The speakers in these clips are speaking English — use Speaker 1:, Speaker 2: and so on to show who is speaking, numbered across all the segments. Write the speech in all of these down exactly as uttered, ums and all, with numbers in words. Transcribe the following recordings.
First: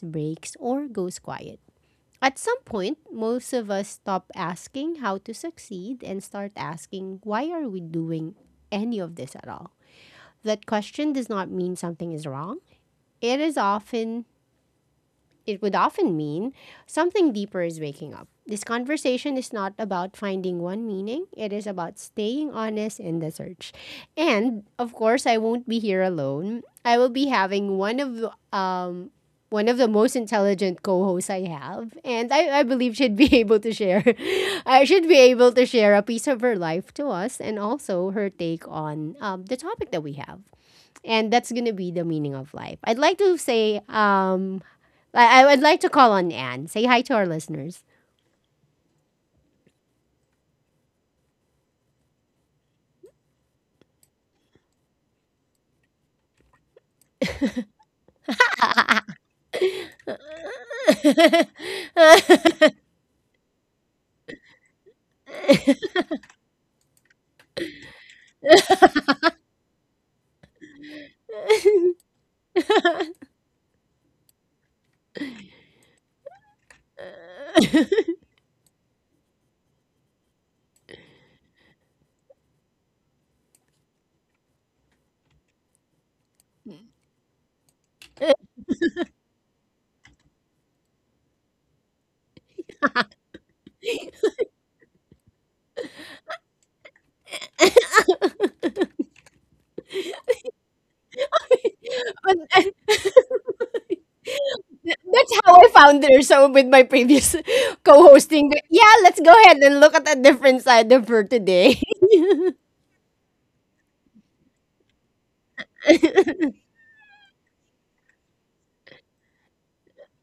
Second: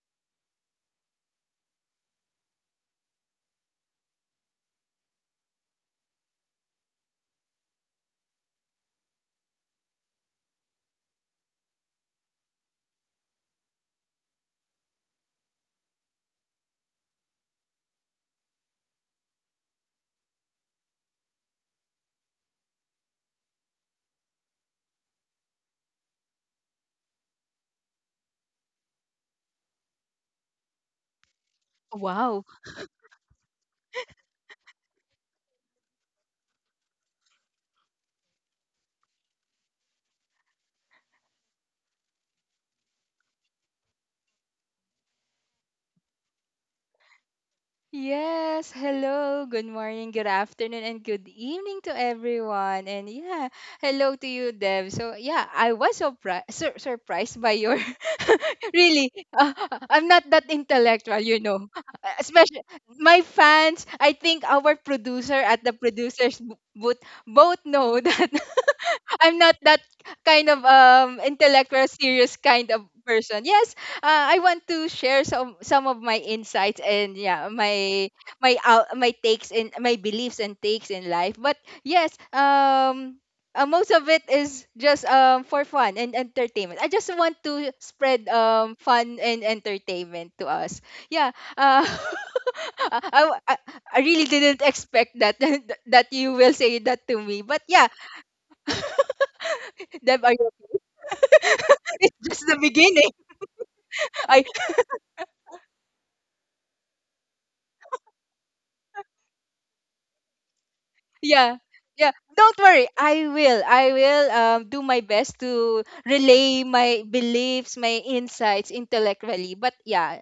Speaker 1: breaks, or goes quiet. At some point, most of us stop asking how to succeed and start asking, why are we doing any of this at all? That question does not mean something is wrong. It is often it would often mean something deeper is waking up. This conversation is not about finding one meaning, it is about staying honest in the search. And of course, I won't be here alone. I will be having one of the, um one of the most intelligent co-hosts I have, and
Speaker 2: Wow.
Speaker 1: I, I believe she'd be able to share. I should be able to share a piece of her life to us, and also her take on um, the topic that we have, and that's gonna be the meaning of life. I'd like to say, um, I, I would like to call on Anne. Say hi to our listeners.
Speaker 2: Yes. Hello. Good morning, good afternoon, and good evening to everyone. And yeah, hello to you, Dev. So yeah, I was surprised sur- surprised by your really. Uh, I'm not that intellectual, you know. Uh, Especially my fans. I think our producer at the producers bo- booth both know that I'm not that kind of um intellectual serious kind of person. Yes, uh, I want to share some some of my insights and yeah, my my out my takes in my beliefs and takes in life. But yes, um uh, most of it is just um for fun and entertainment. I just want to spread um fun and entertainment to us. Yeah. Uh, I, I, I, I really didn't expect that that you will say that to me. But yeah, Deb, are you it's just the beginning. I
Speaker 1: That's how I found her. So with my previous co-hosting. But yeah, let's go ahead and look at a different side of her
Speaker 2: yeah.
Speaker 1: today.
Speaker 2: Yeah, don't worry. I will. I will um, do my best to relay my beliefs, my insights intellectually. But yeah,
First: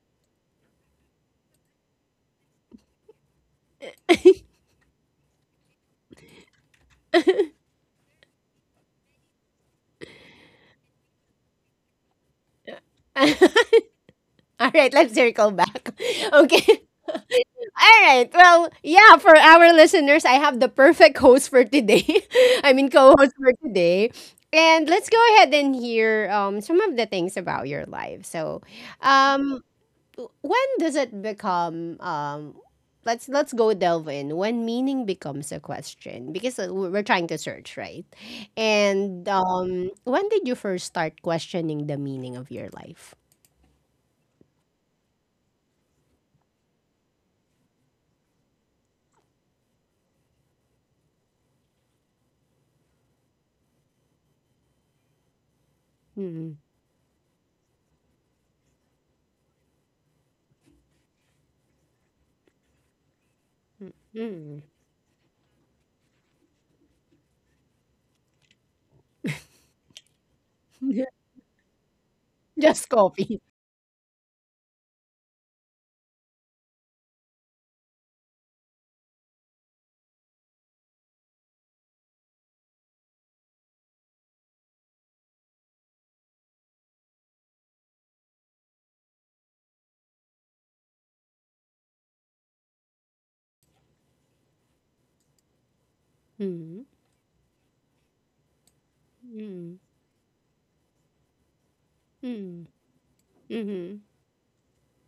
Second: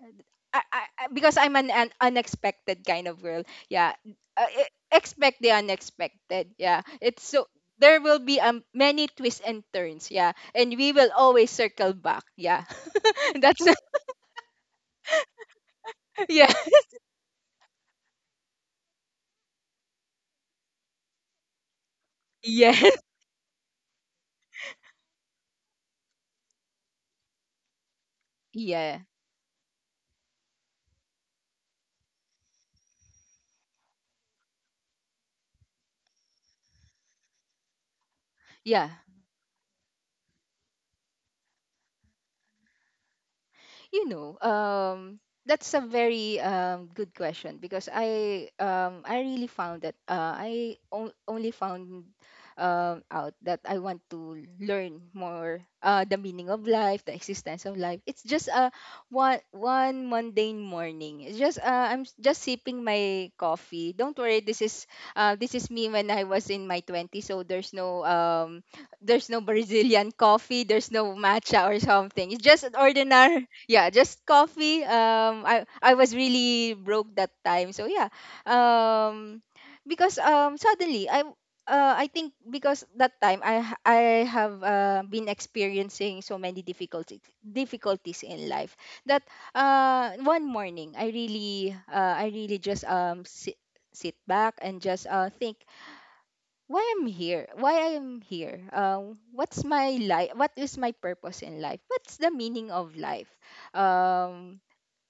Speaker 2: I, I, I- because I'm an, an unexpected kind of girl. Yeah, uh, e- expect the unexpected. Yeah, it's so there will be um, many twists and turns. Yeah, and we will always circle back. Yeah,
Speaker 1: All
Speaker 2: that's
Speaker 1: right, let's circle back.
Speaker 2: yeah,
Speaker 1: Okay. All right. Well, yeah, for our listeners, I have the perfect host for today. I
Speaker 2: yeah,
Speaker 1: mean, co host for today. And let's go ahead and hear um, some of the things about your life. So,
Speaker 2: yeah,
Speaker 1: um, w- when does it become. Um, Let's let's go delve in when meaning becomes a question, because uh, we're we're trying to search, right,
Speaker 2: yeah.
Speaker 1: and um, when did you first start questioning the meaning of your life?
Speaker 2: You know, um, that's a very um, good question because I um, I really found that uh, I on- only found um, out that I want to learn more uh, the meaning of life, the existence of life. It's just a one one mundane morning. It's just uh, I'm s- just sipping my coffee. Don't worry,
Speaker 1: Mm-hmm.
Speaker 2: this is uh, this is me when I was in my twenties, so there's no um, there's no Brazilian coffee, there's no matcha or something. It's just an
Speaker 1: Just copy.
Speaker 2: ordinary, yeah, just coffee. Um, I I was really broke that time, so yeah, um, because um suddenly I uh, I think because that time I ha- I have uh, been experiencing so many difficulties difficulties in life that uh one morning I really uh, I really just um sit, sit back and just uh think why
Speaker 1: Mm-hmm.
Speaker 2: I'm here, why I am here, um, what's my life, what is my purpose in life, what's the meaning of life,
Speaker 1: Mhm.
Speaker 2: um,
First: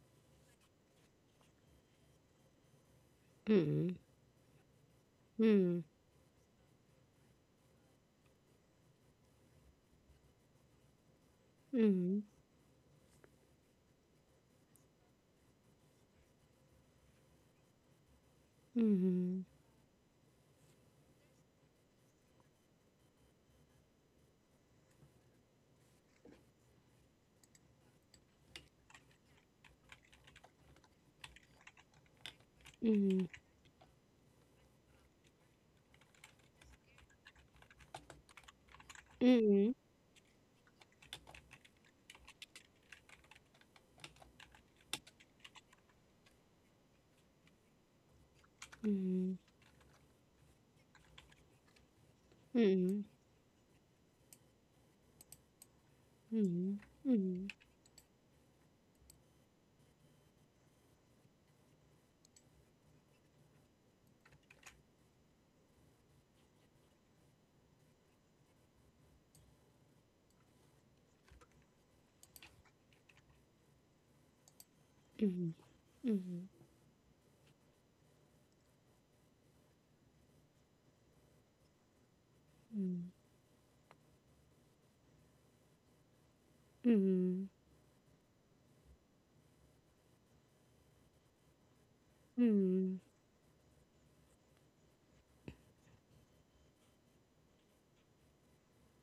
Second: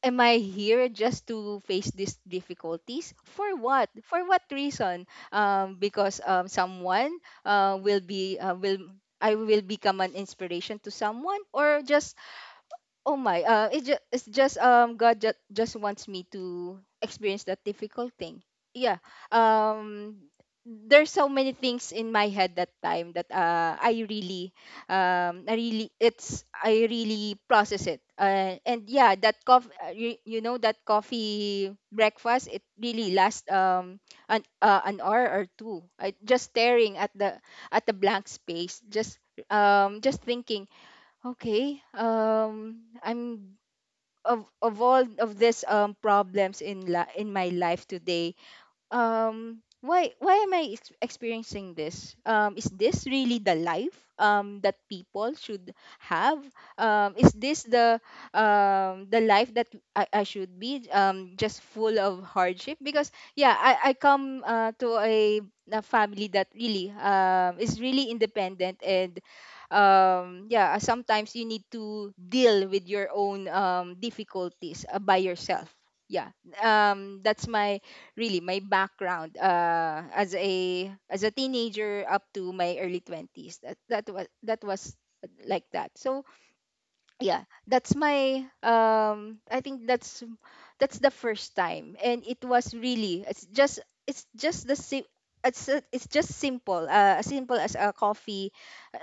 Speaker 2: am I here just to face these difficulties for what,
Speaker 1: Mhm.
Speaker 2: for what reason, um,
Speaker 1: Mhm.
Speaker 2: because um, someone uh, will be uh, will I will become an inspiration to someone or just
Speaker 1: Mhm.
Speaker 2: oh my, uh, it just it's just um God just just wants me to experience that difficult thing. Yeah. Um there's so many things in my head that time that uh I really um I really it's I really process it. Uh, and yeah, that coffee you, you know that coffee breakfast it really
Speaker 1: Mhm.
Speaker 2: lasts um an uh, an hour or two. I just staring at the at the blank space, just
Speaker 1: Mhm.
Speaker 2: um just thinking okay. Um, I'm of of all of these um problems in la- in my life today,
Speaker 1: Mhm.
Speaker 2: um why why am I ex- experiencing this? Um, is this really the life um that people should
Speaker 1: Mhm.
Speaker 2: have?
Speaker 1: Mhm.
Speaker 2: Um, is this the um the life that I, I should be um just full of hardship? Because yeah, I I come uh, to a, a family that really um is really independent and um yeah, uh, sometimes you need to deal with your own um difficulties uh, by
Speaker 1: Mhm.
Speaker 2: yourself, yeah.
Speaker 1: Mhm.
Speaker 2: um that's my really my background uh, as a as a teenager up to my early twenties. That that was that was like that, so yeah,
Speaker 1: Mhm.
Speaker 2: that's my um I think that's that's the first time and it
Speaker 1: Mhm.
Speaker 2: was
Speaker 1: Mhm.
Speaker 2: really it's just it's just the same it's, a- it's just simple, uh, as simple as a coffee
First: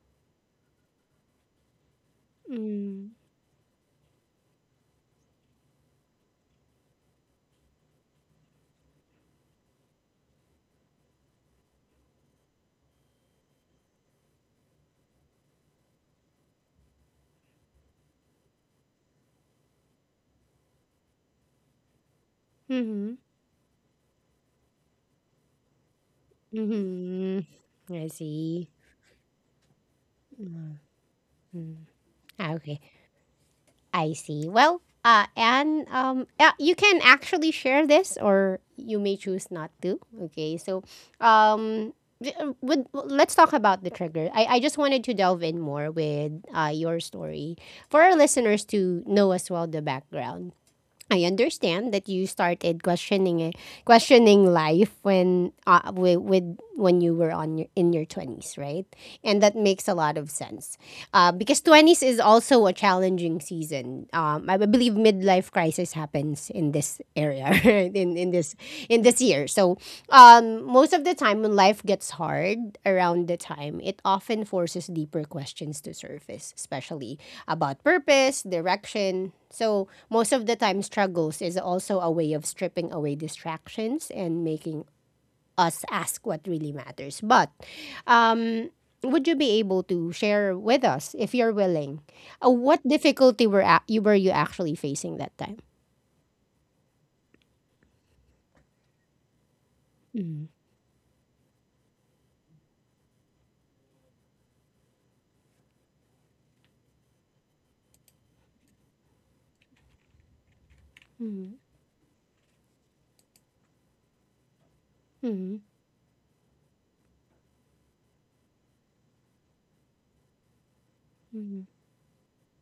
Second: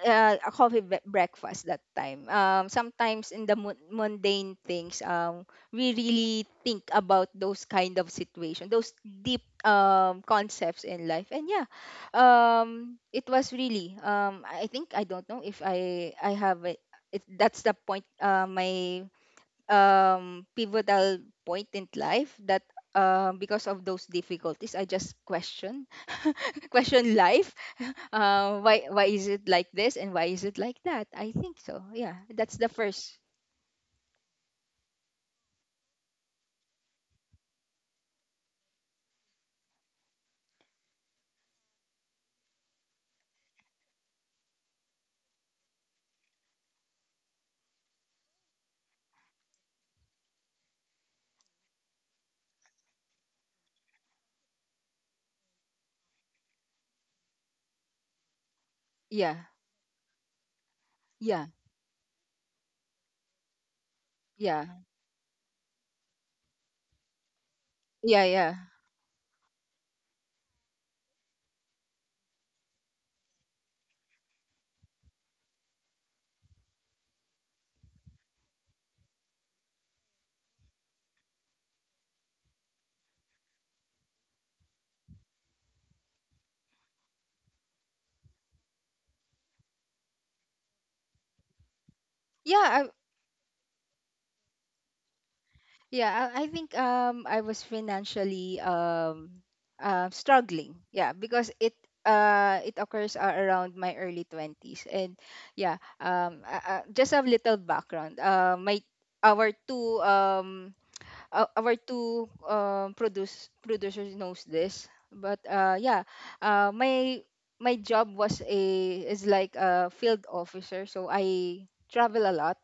Speaker 2: uh, a coffee bre- breakfast that time. um,
Speaker 1: Mhm.
Speaker 2: sometimes in the mun- mundane things, um, we really think about those kind of situation, those deep um, concepts in life. And yeah, um, it was really, um, I think I don't know if i i have it, that's the point, uh, my um, pivotal point in life that
Speaker 1: Mhm.
Speaker 2: uh, because of those difficulties I just question question
Speaker 1: Mhm.
Speaker 2: life
Speaker 1: Mhm. I
Speaker 2: uh,
Speaker 1: see.
Speaker 2: why why is it like this and why is it like that, I think.
Speaker 1: Mm-hmm.
Speaker 2: So yeah, that's the
Speaker 1: Okay.
Speaker 2: first.
Speaker 1: I see. Well, uh, and um, uh, you can actually share this, or you may choose not to. Okay, so um, th- uh, would, let's talk about the trigger. I, I just wanted to delve in more with uh, your story for our listeners to know as well the background. I understand that you started questioning it, questioning life when uh, with, with when you were on your, in your twenties, right?
Speaker 2: Yeah.
Speaker 1: And that makes a lot of sense uh,
Speaker 2: Yeah.
Speaker 1: because twenties is also a challenging season. Um, I
Speaker 2: Yeah,
Speaker 1: believe midlife crisis happens in this area, right? in
Speaker 2: yeah,
Speaker 1: in this
Speaker 2: yeah,
Speaker 1: in this year. So um, most of the time when life gets hard around the time, it often forces deeper questions to surface, especially about purpose, direction. So most of the time, struggles is also a way of stripping away distractions and making us ask what really matters. But um, would you be able to share with us, if you're willing, uh,
Speaker 2: yeah.
Speaker 1: what difficulty were a- you were you actually facing that time?
Speaker 2: Yeah, I I think um I was financially um uh,
Speaker 1: Mm-hmm.
Speaker 2: struggling. Yeah, because it uh it occurs a- around my early twenties, and yeah, um uh, uh, just a little background. Uh my our two um uh,
Speaker 1: Mm-hmm.
Speaker 2: our two um produce producers knows this, but
Speaker 1: Mm-hmm.
Speaker 2: uh yeah, uh my my job was a is like a field officer, so I travel a lot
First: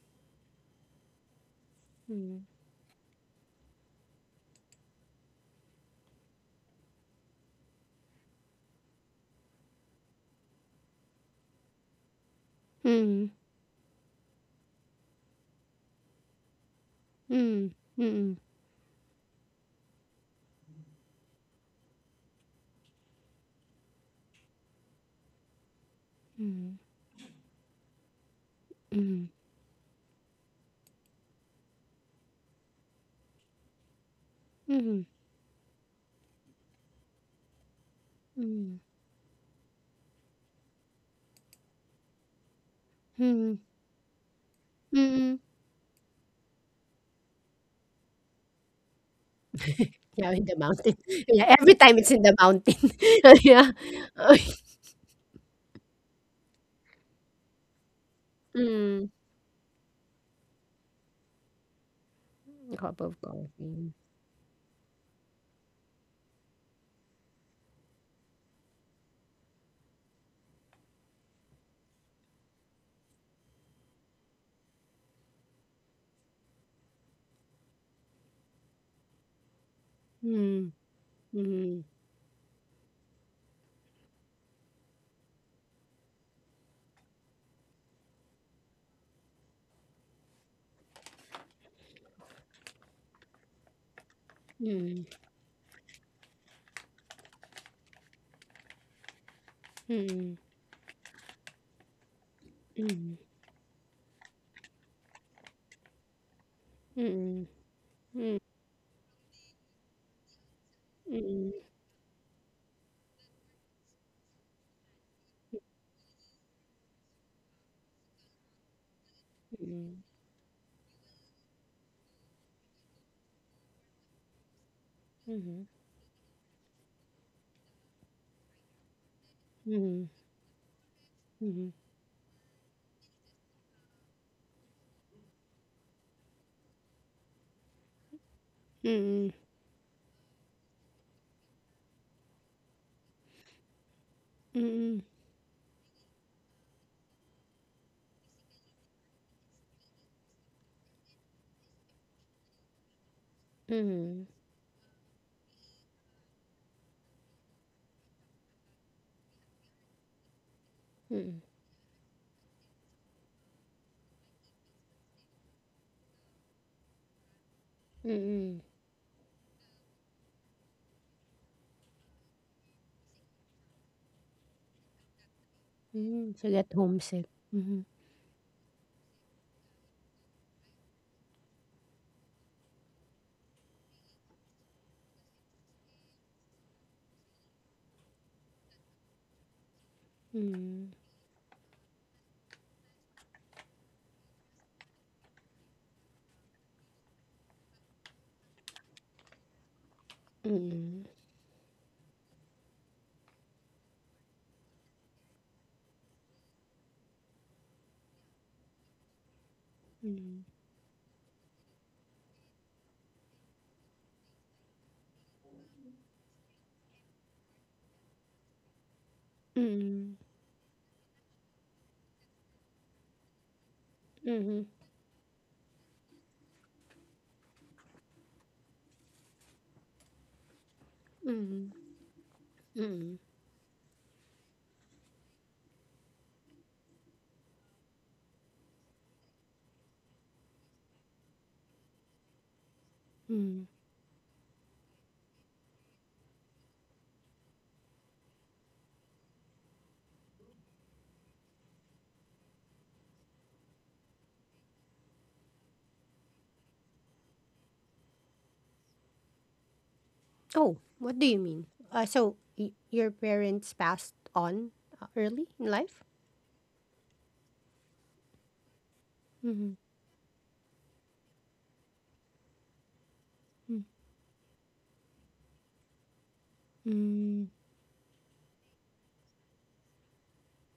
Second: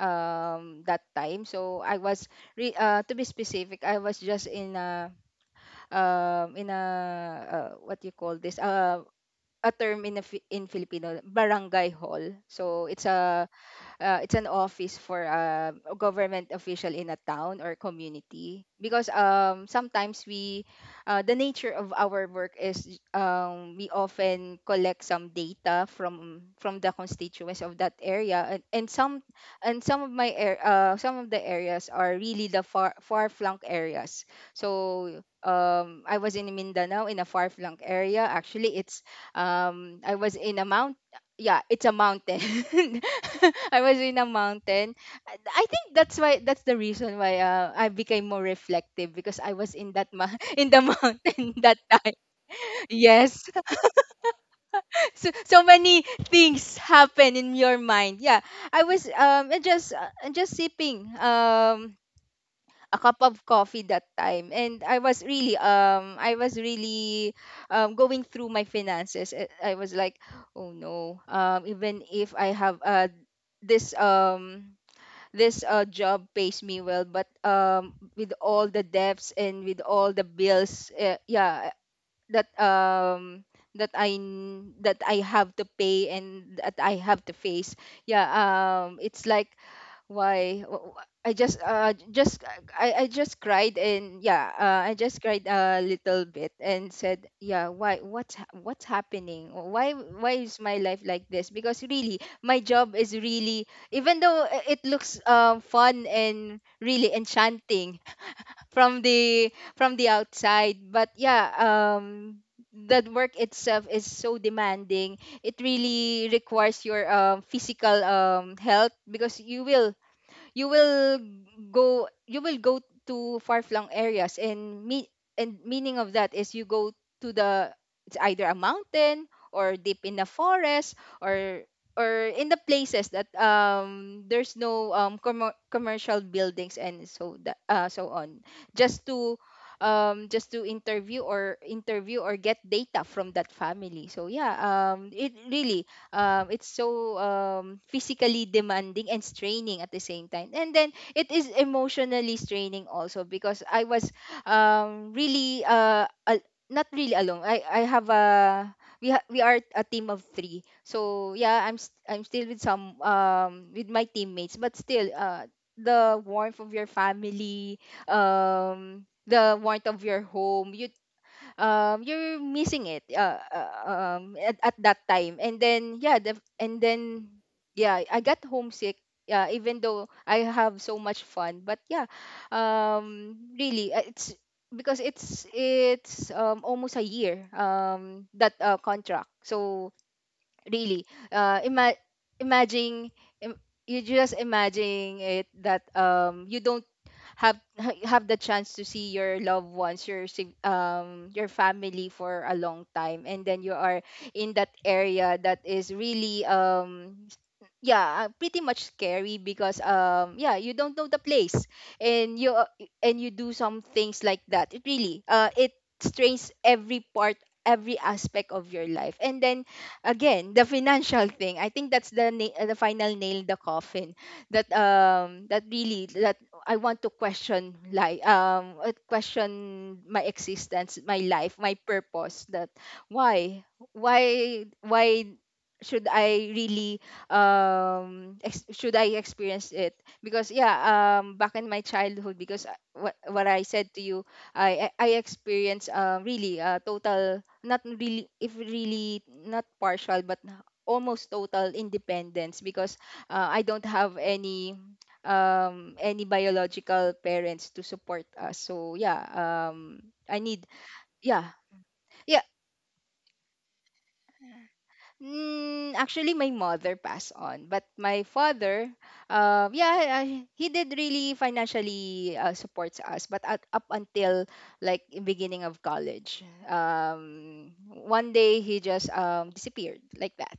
Speaker 2: um that time. So I was
Speaker 1: Hmm,
Speaker 2: re- uh to be specific, I was just in a um in a uh, what do you call this, uh a term in a, Fi- in Filipino, barangay hall. So it's
Speaker 1: mm,
Speaker 2: a uh, it's an office for uh, a government official in a town
Speaker 1: mm,
Speaker 2: or
Speaker 1: mm,
Speaker 2: community, because um, sometimes we uh, the nature of our work is, um, we often collect some data from
Speaker 1: mm,
Speaker 2: from the constituents of that area, and, and some
Speaker 1: mm,
Speaker 2: and some of my air uh, some of the areas are really the far far flung areas.
Speaker 1: mm,
Speaker 2: So um, I was in Mindanao, in a far flung area.
Speaker 1: mm,
Speaker 2: Actually it's um, I was in a mountain. Yeah, it's a mountain.
Speaker 1: mm,
Speaker 2: I was in a mountain.
Speaker 1: mm.
Speaker 2: I I think that's why, that's the reason why, uh, I became more reflective, because I was in that
Speaker 1: Yeah,
Speaker 2: ma-
Speaker 1: in the
Speaker 2: in the
Speaker 1: mountain. Yeah,
Speaker 2: mountain
Speaker 1: every
Speaker 2: that
Speaker 1: time it's
Speaker 2: time.
Speaker 1: in the mountain.
Speaker 2: Yes.
Speaker 1: Yeah.
Speaker 2: So so many things happen in your mind. Yeah. I
Speaker 1: Mm,
Speaker 2: was um and just uh, just sipping um
Speaker 1: cup
Speaker 2: a
Speaker 1: of
Speaker 2: cup of coffee
Speaker 1: coffee.
Speaker 2: that time, and I was really, um I was really, um going through my finances. i I was like, oh no, um even if I have uh this um this uh job pays me well, but um with all the debts and with all the
Speaker 1: Mm,
Speaker 2: bills, uh, yeah,
Speaker 1: mm,
Speaker 2: that um that i n- that I have to pay and that I have to face, yeah, um it's like, why, Wh- wh- i just uh j- just i i just cried, and yeah, uh, I
Speaker 1: mm,
Speaker 2: just cried a little bit and said, yeah, why, what's ha- what's happening, why
Speaker 1: mm,
Speaker 2: why is my life like this? Because really my job
Speaker 1: mm,
Speaker 2: is really, even though i- it looks, uh, fun and
Speaker 1: mm,
Speaker 2: really
Speaker 1: mm,
Speaker 2: enchanting
Speaker 1: mm,
Speaker 2: from the from the outside. But
Speaker 1: mm, mhm,
Speaker 2: yeah, um that work itself is so demanding, it really requires your um, physical um, health, because you will you will go you will go to far-flung areas and me and
Speaker 1: mhm,
Speaker 2: meaning of that is, you go to the, it's either a mountain, or deep
Speaker 1: mhm,
Speaker 2: in the forest, or or in the places that um there's no um commer commercial buildings and so that, uh, so on, just
Speaker 1: mm,
Speaker 2: to um just to interview or interview or get data from that family. So yeah,
Speaker 1: mm,
Speaker 2: um it really, um, it's so um, physically demanding and straining at the same time. And then it is emotionally straining also, because I was
Speaker 1: mhm,
Speaker 2: um, really, uh, al- not really alone, i, I have a, we, ha- we are a team of three. So
Speaker 1: mm,
Speaker 2: yeah, i'm st- I'm still with some, um, with my teammates, but still, uh, the warmth of your family,
Speaker 1: mm,
Speaker 2: um the warmth of your home, you um you're missing it, uh, uh, um at, at that time. And then yeah,
Speaker 1: mm.
Speaker 2: the,
Speaker 1: So get
Speaker 2: and
Speaker 1: homesick.
Speaker 2: then
Speaker 1: Mhm,
Speaker 2: yeah, I got homesick. Yeah, even though I have so much fun, but yeah, um really, uh, it's because it's it's um almost a year, um that uh, contract. So
Speaker 1: mm,
Speaker 2: really, uh ima- imagine im- you just imagine it that um you don't have have the chance to see your loved ones, your sig-
Speaker 1: mm,
Speaker 2: um your family for a long time. And then you are in that area that is really, um yeah, uh, pretty much scary, because um
Speaker 1: mm,
Speaker 2: yeah, you don't know the place, and you uh, and you do some things like that. It really uh it strains every part, every aspect of your life. And then
Speaker 1: mm.
Speaker 2: again, the financial thing, I think that's the na- uh, the final nail in the coffin,
Speaker 1: Mhm,
Speaker 2: that um that really that I want to question, like, um uh, question my existence, my life,
Speaker 1: mhm,
Speaker 2: my purpose. That
Speaker 1: mm,
Speaker 2: why why why should I really um ex- should I experience it? Because yeah, um back in my childhood, because I- what what
Speaker 1: mm.
Speaker 2: I said to you, I I I experienced, uh, really, uh, total, not really, if really not partial, but almost total independence. Because uh, I don't have any um any biological parents to support us. So yeah, um I need
Speaker 1: Oh, what do you
Speaker 2: yeah.
Speaker 1: mean? Uh, so
Speaker 2: Yeah,
Speaker 1: y- your parents passed on uh, early in
Speaker 2: mm,
Speaker 1: life?
Speaker 2: actually my mother passed on, but my father,
Speaker 1: Mhm,
Speaker 2: um yeah, uh, he did really financially, uh, supports us, but at,
Speaker 1: mm,
Speaker 2: up until like beginning of college,
Speaker 1: mm.
Speaker 2: um one day he just um disappeared like That,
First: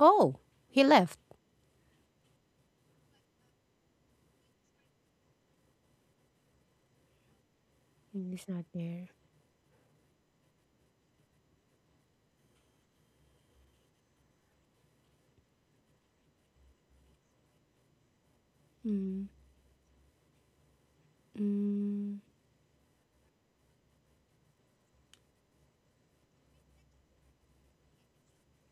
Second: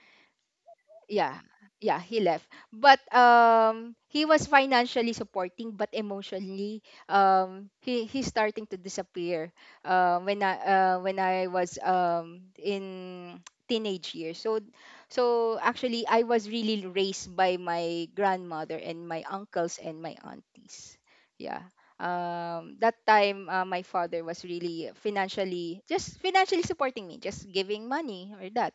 Speaker 1: Oh, he left.
Speaker 2: yeah. Yeah, he left, but um he was financially supporting but emotionally, um he he's
Speaker 1: Mm, he's
Speaker 2: starting
Speaker 1: not
Speaker 2: to
Speaker 1: there.
Speaker 2: disappear uh, when i uh, when i was um in teenage years. So so actually I was really raised by my grandmother and my
Speaker 1: Mm,
Speaker 2: uncles and my aunties. Yeah.
Speaker 1: mm,
Speaker 2: Um that time, uh, my father was really financially, just financially supporting me, just giving money or that,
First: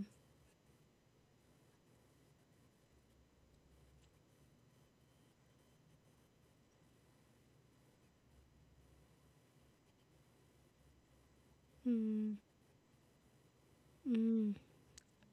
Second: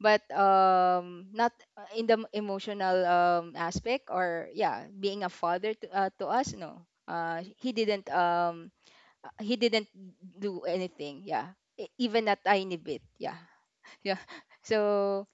Speaker 2: but um not uh, in the m- emotional um, aspect or, yeah, being a father to, uh, to us. No, uh, he didn't um uh, he didn't do anything. Yeah. E- even a
Speaker 1: mm,
Speaker 2: tiny bit. Yeah.
Speaker 1: mm,
Speaker 2: Yeah.
Speaker 1: mm.
Speaker 2: so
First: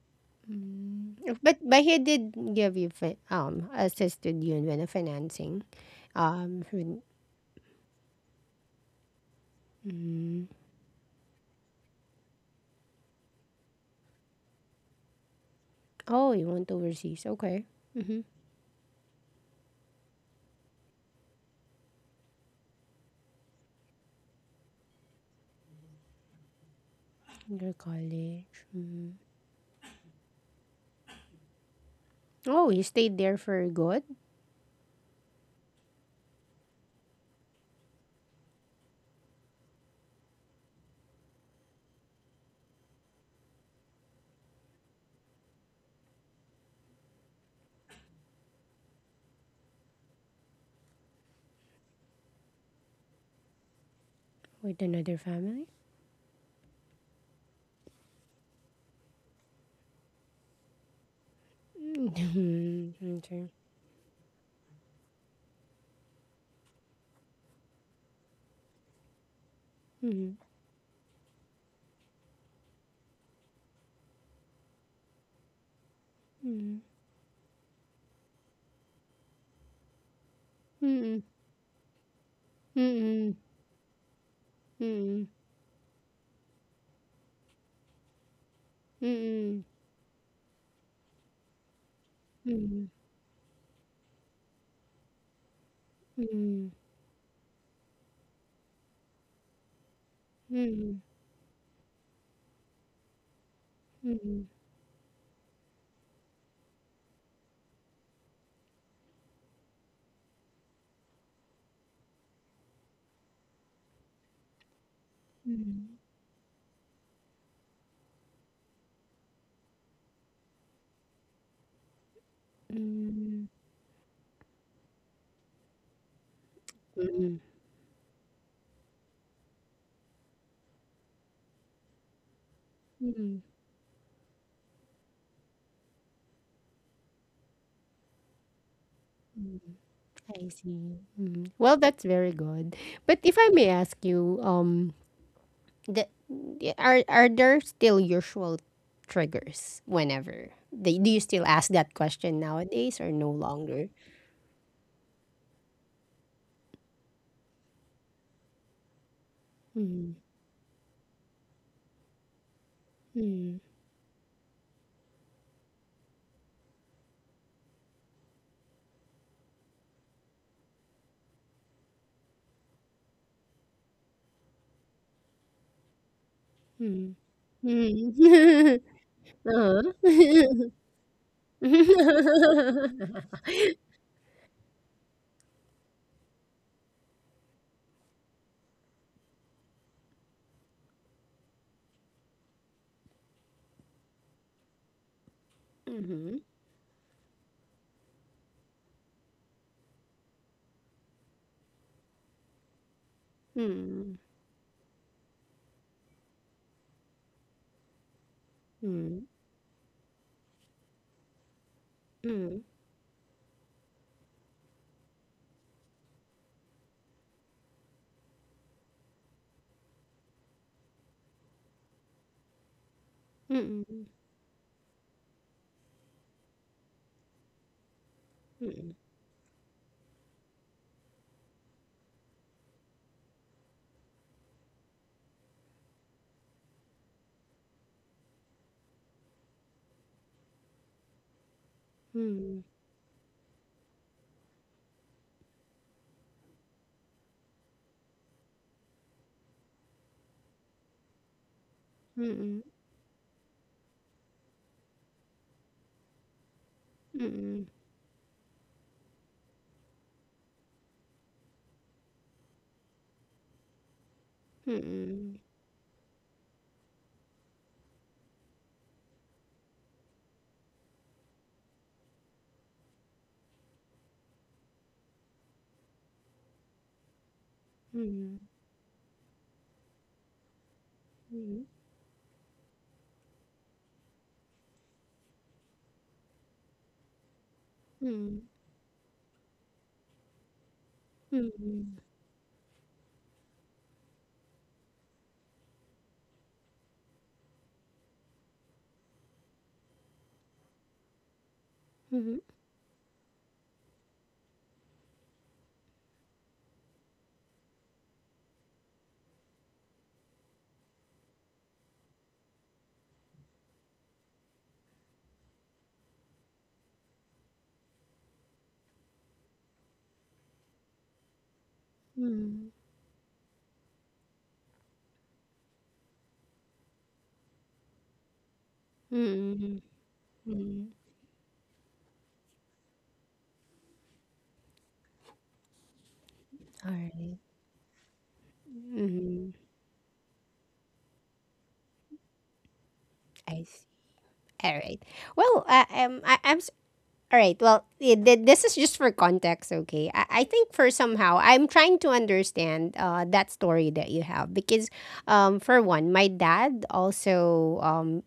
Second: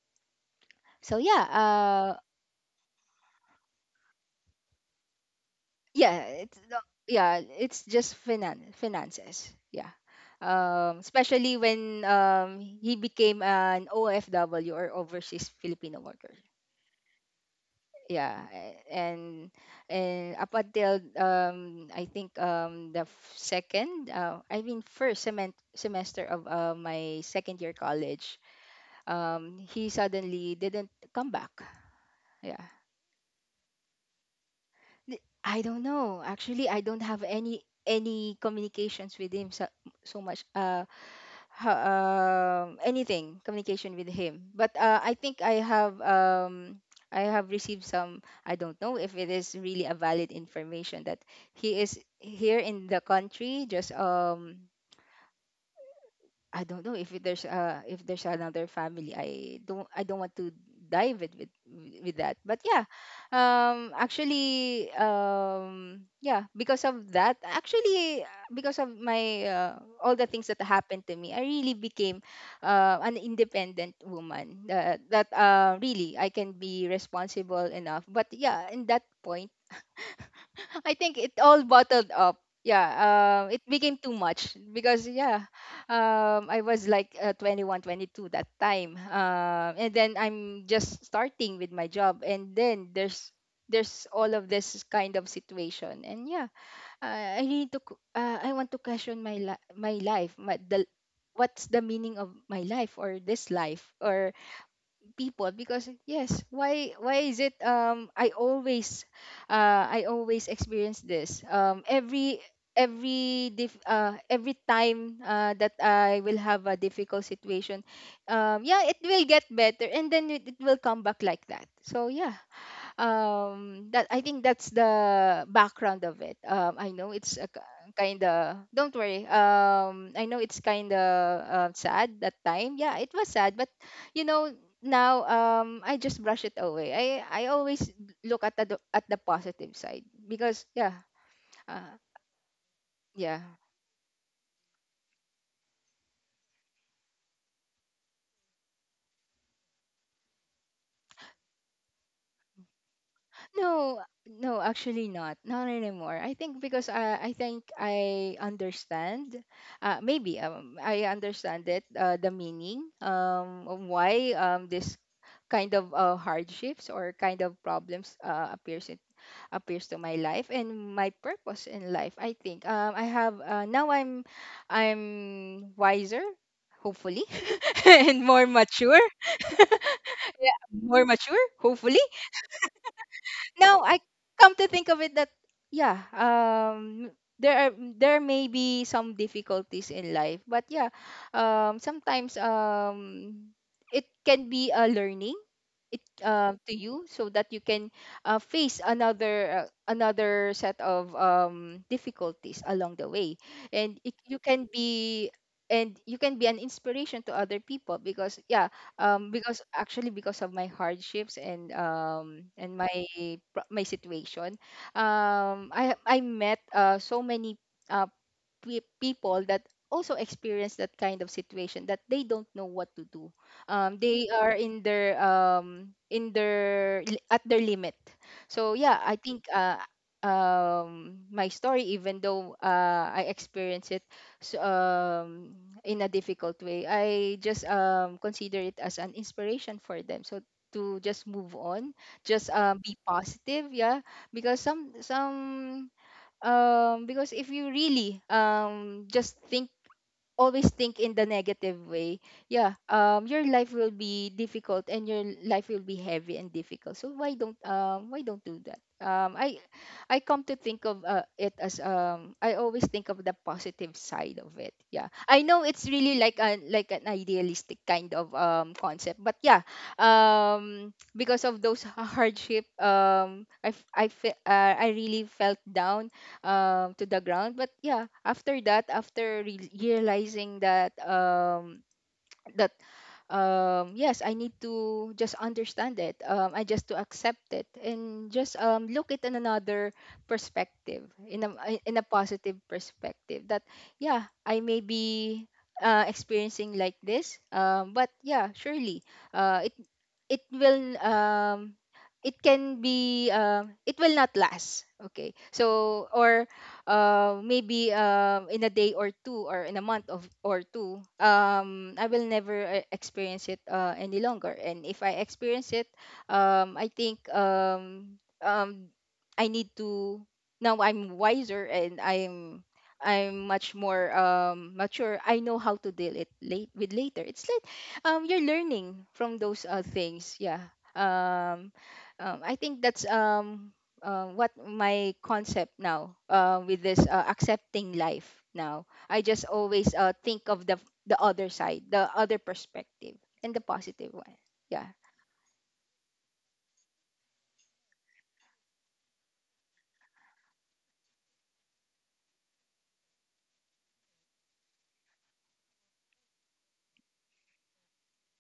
Speaker 2: so yeah
Speaker 1: But but he
Speaker 2: uh
Speaker 1: did give you fi- um assisted you in when of financing,
Speaker 2: Yeah, it's
Speaker 1: um.
Speaker 2: no-
Speaker 1: When,
Speaker 2: yeah it's just finan- finances. Yeah.
Speaker 1: mm.
Speaker 2: Um especially when um he became an O F W, or overseas Filipino worker.
Speaker 1: Oh, you went overseas. Okay. Mm-hmm.
Speaker 2: Yeah, a- and and up until um I think um the f- second, uh, i mean first semen- semester of uh, my second year
Speaker 1: Your
Speaker 2: college.
Speaker 1: college. Mm.
Speaker 2: Um he suddenly didn't come back. Yeah.
Speaker 1: Oh, you stayed there for good?
Speaker 2: Th- I don't know, actually. I don't have any any communications with him, so, so much uh ho- um anything, communication with him. But uh, I think I have um I have received some, I don't know if it is really a valid information, that he is here in the country, just um
Speaker 1: With another family?
Speaker 2: I don't know if there's uh if there's another family. I don't I don't want to dive it with with that. But yeah,
Speaker 1: Mhm, okay.
Speaker 2: um, actually, um, yeah, because of that, actually, uh, because of my uh, all the things
Speaker 1: Mhm,
Speaker 2: that happened to me, I really became uh, an independent woman. Uh, that uh, really I can be responsible enough. But yeah, in that point I think it
Speaker 1: mhm,
Speaker 2: all bottled up. Yeah,
Speaker 1: mhm,
Speaker 2: um, it became too much because,
Speaker 1: mhm,
Speaker 2: yeah, um, I was like uh, twenty-one, twenty-two that time, uh,
Speaker 1: mhm,
Speaker 2: and then I'm just starting with my job, and then
Speaker 1: mhm,
Speaker 2: there's there's all of this kind of situation, and
Speaker 1: mhm, mhm,
Speaker 2: yeah,
Speaker 1: mhm,
Speaker 2: I I need to q- uh, I want to question my li- my life, my, the,
Speaker 1: mhm,
Speaker 2: what's the meaning of my life, or this life, or people. Because, yes, why, why is it, um I always uh I always experience this? Um every every dif- uh every time, uh, that I will have a difficult situation, um yeah, it will get better, and then it, it will come back like that. So, yeah,
Speaker 1: mhm,
Speaker 2: um that, I think that's the background of it. um I know it's a
Speaker 1: mhm,
Speaker 2: kind of, don't worry, um I know it's kind of uh, sad. That time, yeah, it was
Speaker 1: mhm,
Speaker 2: sad, but you know now, um I just brush it away. I i always look at the, at the
Speaker 1: mhm.
Speaker 2: positive side,
Speaker 1: I
Speaker 2: because yeah.
Speaker 1: see. Mhm. Well,
Speaker 2: uh,
Speaker 1: that's very good. But
Speaker 2: yeah.
Speaker 1: if I may ask you, um, the, are are there still usual triggers whenever? They, do you still ask that question nowadays or no longer?
Speaker 2: No, no, actually not. Not anymore. I think because I, I think I understand. Uh,
Speaker 1: Mm,
Speaker 2: maybe um, I understand it, uh, the meaning um,
Speaker 1: mm,
Speaker 2: of why, um, this kind of uh, hardships or kind of problems uh, appears in, appears to my life, and my purpose in life. I think um, I have uh, now. I'm I'm wiser, hopefully,
Speaker 1: mm,
Speaker 2: and more
Speaker 1: mm.
Speaker 2: mature.
Speaker 1: Uh-huh.
Speaker 2: Yeah, more mature, hopefully, now I come to think of it that, yeah, um there are, there may be some difficulties in life, but yeah, um sometimes um it can be a learning, it, uh,
Speaker 1: Mhm.
Speaker 2: to you, so that you can uh, face another uh, another set of um difficulties along the way. And it,
Speaker 1: Mm.
Speaker 2: you can be, and you can be an inspiration to other people, because yeah, um
Speaker 1: Mm.
Speaker 2: because, actually, because of my hardships and um and
Speaker 1: Mm.
Speaker 2: my pro- my situation, um i i met, uh, so many, uh, pe- people that also experience that kind of situation, that they don't know what to do. Um
Speaker 1: Mm. Mm.
Speaker 2: they are in their um in their li- at their limit. So, yeah, I think uh um my story, even though uh I experienced it so, um, in a difficult way, I just um, consider it as an inspiration for them. So, to just move on, just
Speaker 1: Mm.
Speaker 2: um, be positive. Yeah. Because some, some um, because if you really um, just think, always think in the negative way,
Speaker 1: Mm.
Speaker 2: yeah, um, your life will be difficult, and your life will be heavy and difficult. So, why
Speaker 1: Mm. Mm.
Speaker 2: don't,
Speaker 1: Mm.
Speaker 2: um why don't do that? Um, I I come to think of uh, it as, um I always think of the positive side of it. Yeah, I
Speaker 1: Mm.
Speaker 2: know it's really like a, like an idealistic kind of um concept, but yeah, um because of those hardship, um I f- I fe- uh, I really felt down um to the ground. But yeah, after that, after re- realizing that, um that um yes, I need to just understand it. um I just to accept it, and
Speaker 1: Mm.
Speaker 2: just um look it in another perspective, in a, in a
Speaker 1: Mm.
Speaker 2: positive perspective, that yeah, I may be uh, experiencing like this, um but yeah, surely uh it will um it
Speaker 1: Mhm.
Speaker 2: can be, um it will not last. Okay, so, or uh, maybe um in a day or two, or in a month of or two, um I will never, uh, experience it uh, any longer. And if I experience it, um i think um um I need to, now I'm wiser, and i'm
Speaker 1: Mm.
Speaker 2: i'm much more um mature. I know how to deal it late, with later. It's like, um you're learning from those uh,
Speaker 1: Mm.
Speaker 2: things. Yeah,
Speaker 1: Mm.
Speaker 2: um, um I think that's um uh, what my concept now, uh, with this,
Speaker 1: All
Speaker 2: uh,
Speaker 1: right.
Speaker 2: accepting life now. I just
Speaker 1: Mhm.
Speaker 2: always, uh, think of the the other side, the other perspective, and the
Speaker 1: I see.
Speaker 2: positive one. Yeah.
Speaker 1: All right. Well, uh, um, I, I'm All right. Well, i- th- this is just for context, okay? I, I think for somehow, I'm trying to understand uh, that story that you have because, um, for one, my dad also um,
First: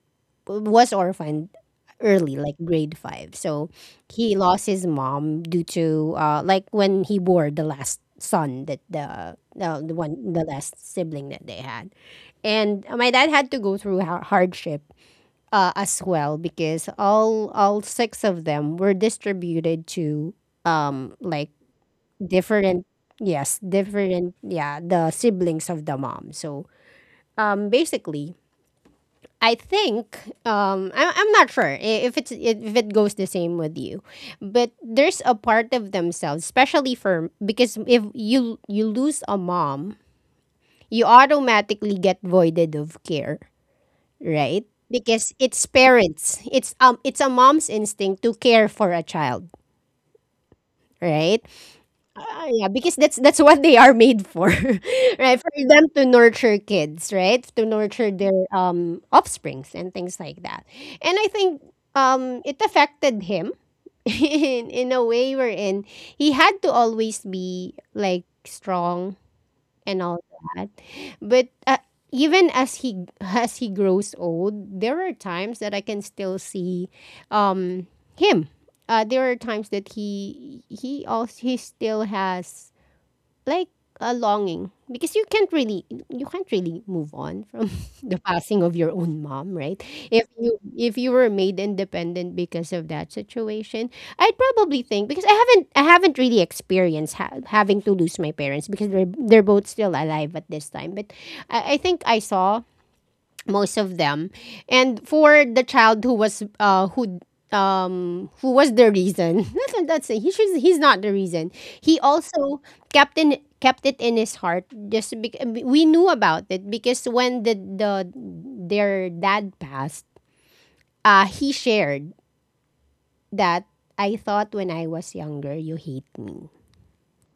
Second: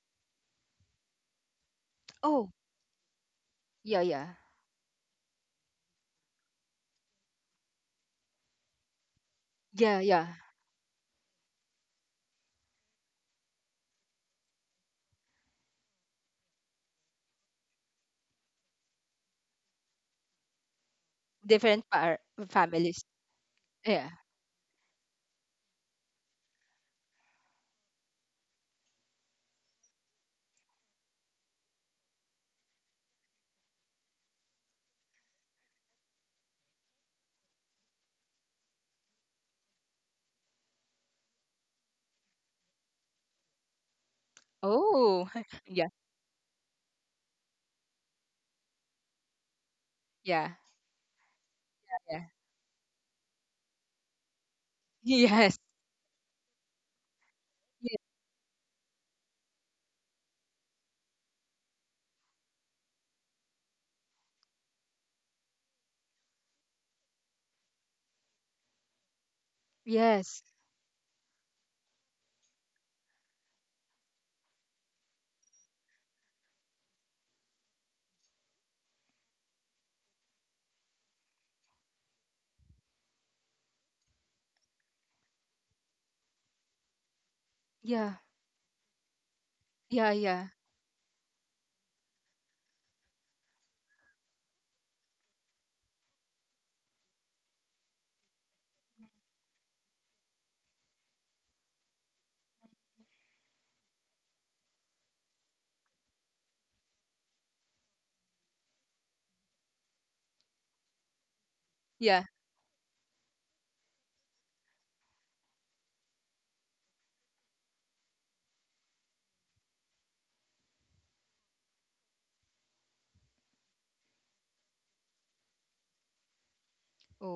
Speaker 1: was orphaned early,
Speaker 2: Oh,
Speaker 1: like grade five. So
Speaker 2: yeah.
Speaker 1: he
Speaker 2: Yeah.
Speaker 1: lost his mom due to, uh, like, when he bore the last son that the, the, the
Speaker 2: Yeah. Yeah.
Speaker 1: one, the last sibling that they had. And my dad had to go through ha- hardship uh, as well because all all six of them were distributed to um like
Speaker 2: different par-
Speaker 1: different
Speaker 2: Families.
Speaker 1: yes
Speaker 2: Yeah.
Speaker 1: different yeah the siblings of the mom, so um basically I think um I'm, I'm not sure i- if it's if it goes the same with you, but there's a part of themselves especially for because if you you lose a mom you automatically get voided of care, right?
Speaker 2: Oh.
Speaker 1: Because it's
Speaker 2: Yeah.
Speaker 1: parents. It's um it's a mom's instinct to care for a child,
Speaker 2: Yeah.
Speaker 1: right?
Speaker 2: Yeah.
Speaker 1: Uh, yeah, because that's that's what they are made for. Right? For
Speaker 2: Yes.
Speaker 1: them to nurture kids, right? To nurture their um offsprings and things like that. And I think um it affected him in in a way wherein he had to always be like strong and all
Speaker 2: Yes. Yes.
Speaker 1: that. But uh, even as he as he grows old, there are times that I can still see um, him. Uh, there are times that he he also he still has like a longing because you can't really you can't really move on from
Speaker 2: Yeah.
Speaker 1: the passing of your own mom, right?
Speaker 2: Yeah.
Speaker 1: If
Speaker 2: Yeah.
Speaker 1: you if you were made independent because of that situation, I'd probably think, because I haven't I haven't really experienced ha- having to lose my parents because they're they're both still alive at this time. But I, I think I saw most of them, and for the child who was uh who um who was the reason that's that's he should he's not the reason, he
Speaker 2: Yeah.
Speaker 1: also kept in kept it in his heart just bec- we knew about it because when the the their dad passed uh he shared that, I thought when I was younger you hate me,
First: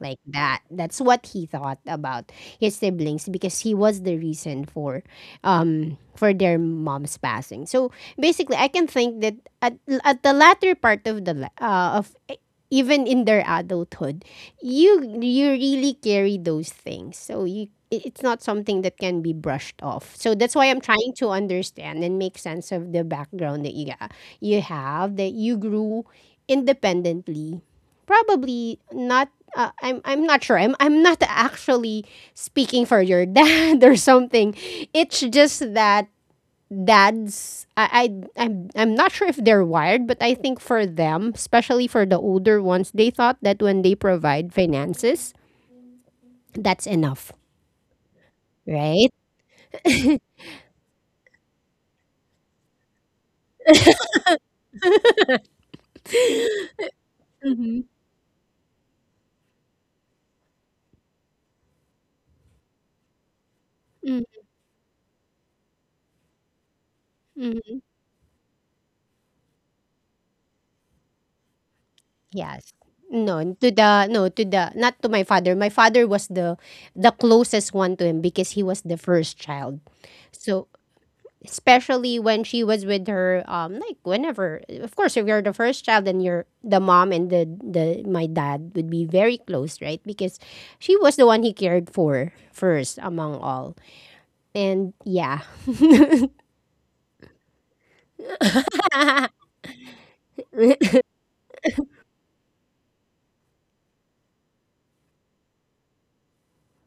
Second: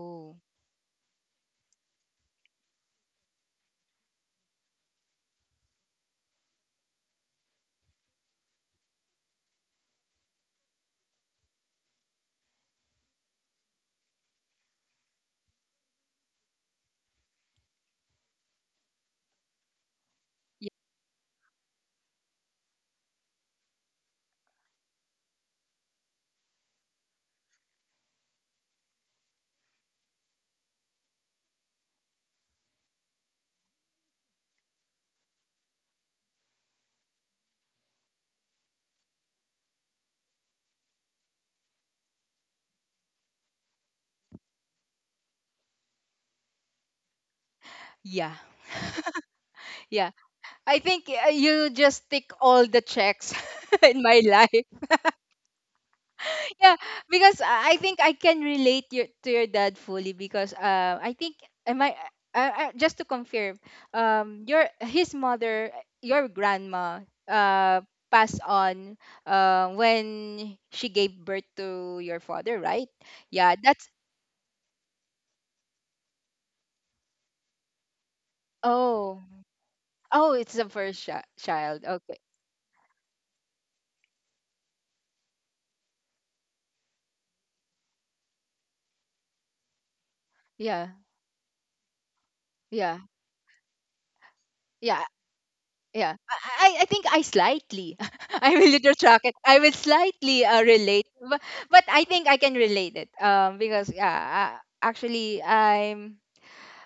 Speaker 1: like that. That's what he thought about his siblings because he was the reason for um for their mom's passing. So basically, I can think that at, at the latter part of the li- uh, of even in their adulthood, you you really carry those things. So you, it- it's not something that can be brushed off. So that's
Speaker 2: Yeah.
Speaker 1: why I'm trying to understand and make sense of the background that you got, you have that you grew independently. Probably not. Uh, I'm I'm not sure. I'm I'm not actually speaking for your dad or something. It's just that dads, I, I I'm I'm not sure if they're wired, but I think for them, especially for the older ones, they thought that when they provide finances, that's enough.
Speaker 2: Yeah.
Speaker 1: Right?
Speaker 2: Yeah, I think uh, you just tick all the checks in my life. Yeah, because I I
Speaker 1: Mm-hmm.
Speaker 2: think I can relate your, to your dad fully, because uh, I think, am I, uh, uh, just to confirm, um, your, his mother, your grandma,
Speaker 1: Mm-hmm.
Speaker 2: uh, passed on uh, when she gave birth to your father,
Speaker 1: Yes.
Speaker 2: right?
Speaker 1: No,
Speaker 2: Yeah,
Speaker 1: to
Speaker 2: that's
Speaker 1: the no to the not to my father. My father was the the closest one to him because he was the
Speaker 2: Oh.
Speaker 1: first child.
Speaker 2: Oh, it's the
Speaker 1: So
Speaker 2: first chi- child. Okay.
Speaker 1: especially when she was with her um like whenever, of course, if you're the first child, then you're the mom, and the the my dad would be very close, right? Because
Speaker 2: Yeah,
Speaker 1: she was the one he cared for first
Speaker 2: yeah,
Speaker 1: among all. And
Speaker 2: yeah.
Speaker 1: yeah.
Speaker 2: Yeah, I, I I think I slightly, I will retract it. I will slightly uh, relate, but, but I think I can relate it. Um, because yeah, uh, actually, I'm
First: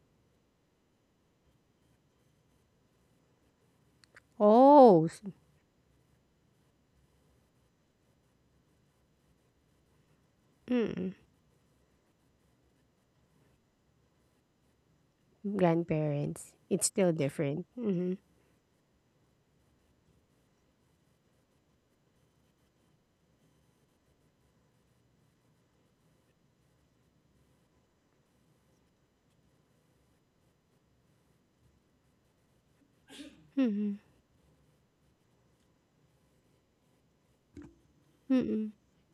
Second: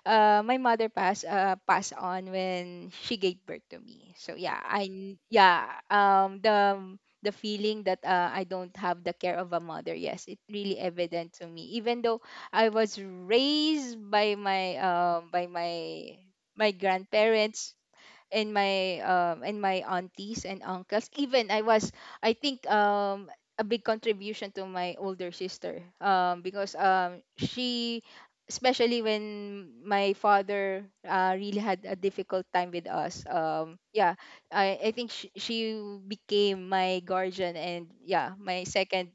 Speaker 2: uh, my mother passed, uh passed on when she gave birth to me. So yeah, I
Speaker 1: Oh
Speaker 2: n-
Speaker 1: s-,
Speaker 2: yeah, um the the feeling that, uh, I don't have the care of a mother. Yes, it really
Speaker 1: mm,
Speaker 2: evident to me. Even though I was raised by my um by my
Speaker 1: grandparents
Speaker 2: my
Speaker 1: it's still different.
Speaker 2: grandparents,
Speaker 1: Mm-hmm.
Speaker 2: and my um and my aunties and uncles, even I was, I think um a big contribution to my older sister, um because um she, especially when my father uh, really had a difficult time with us, um
Speaker 1: Mm-hmm.
Speaker 2: yeah, i i think she, she became my guardian, and yeah, my
Speaker 1: Mm-mm.
Speaker 2: second,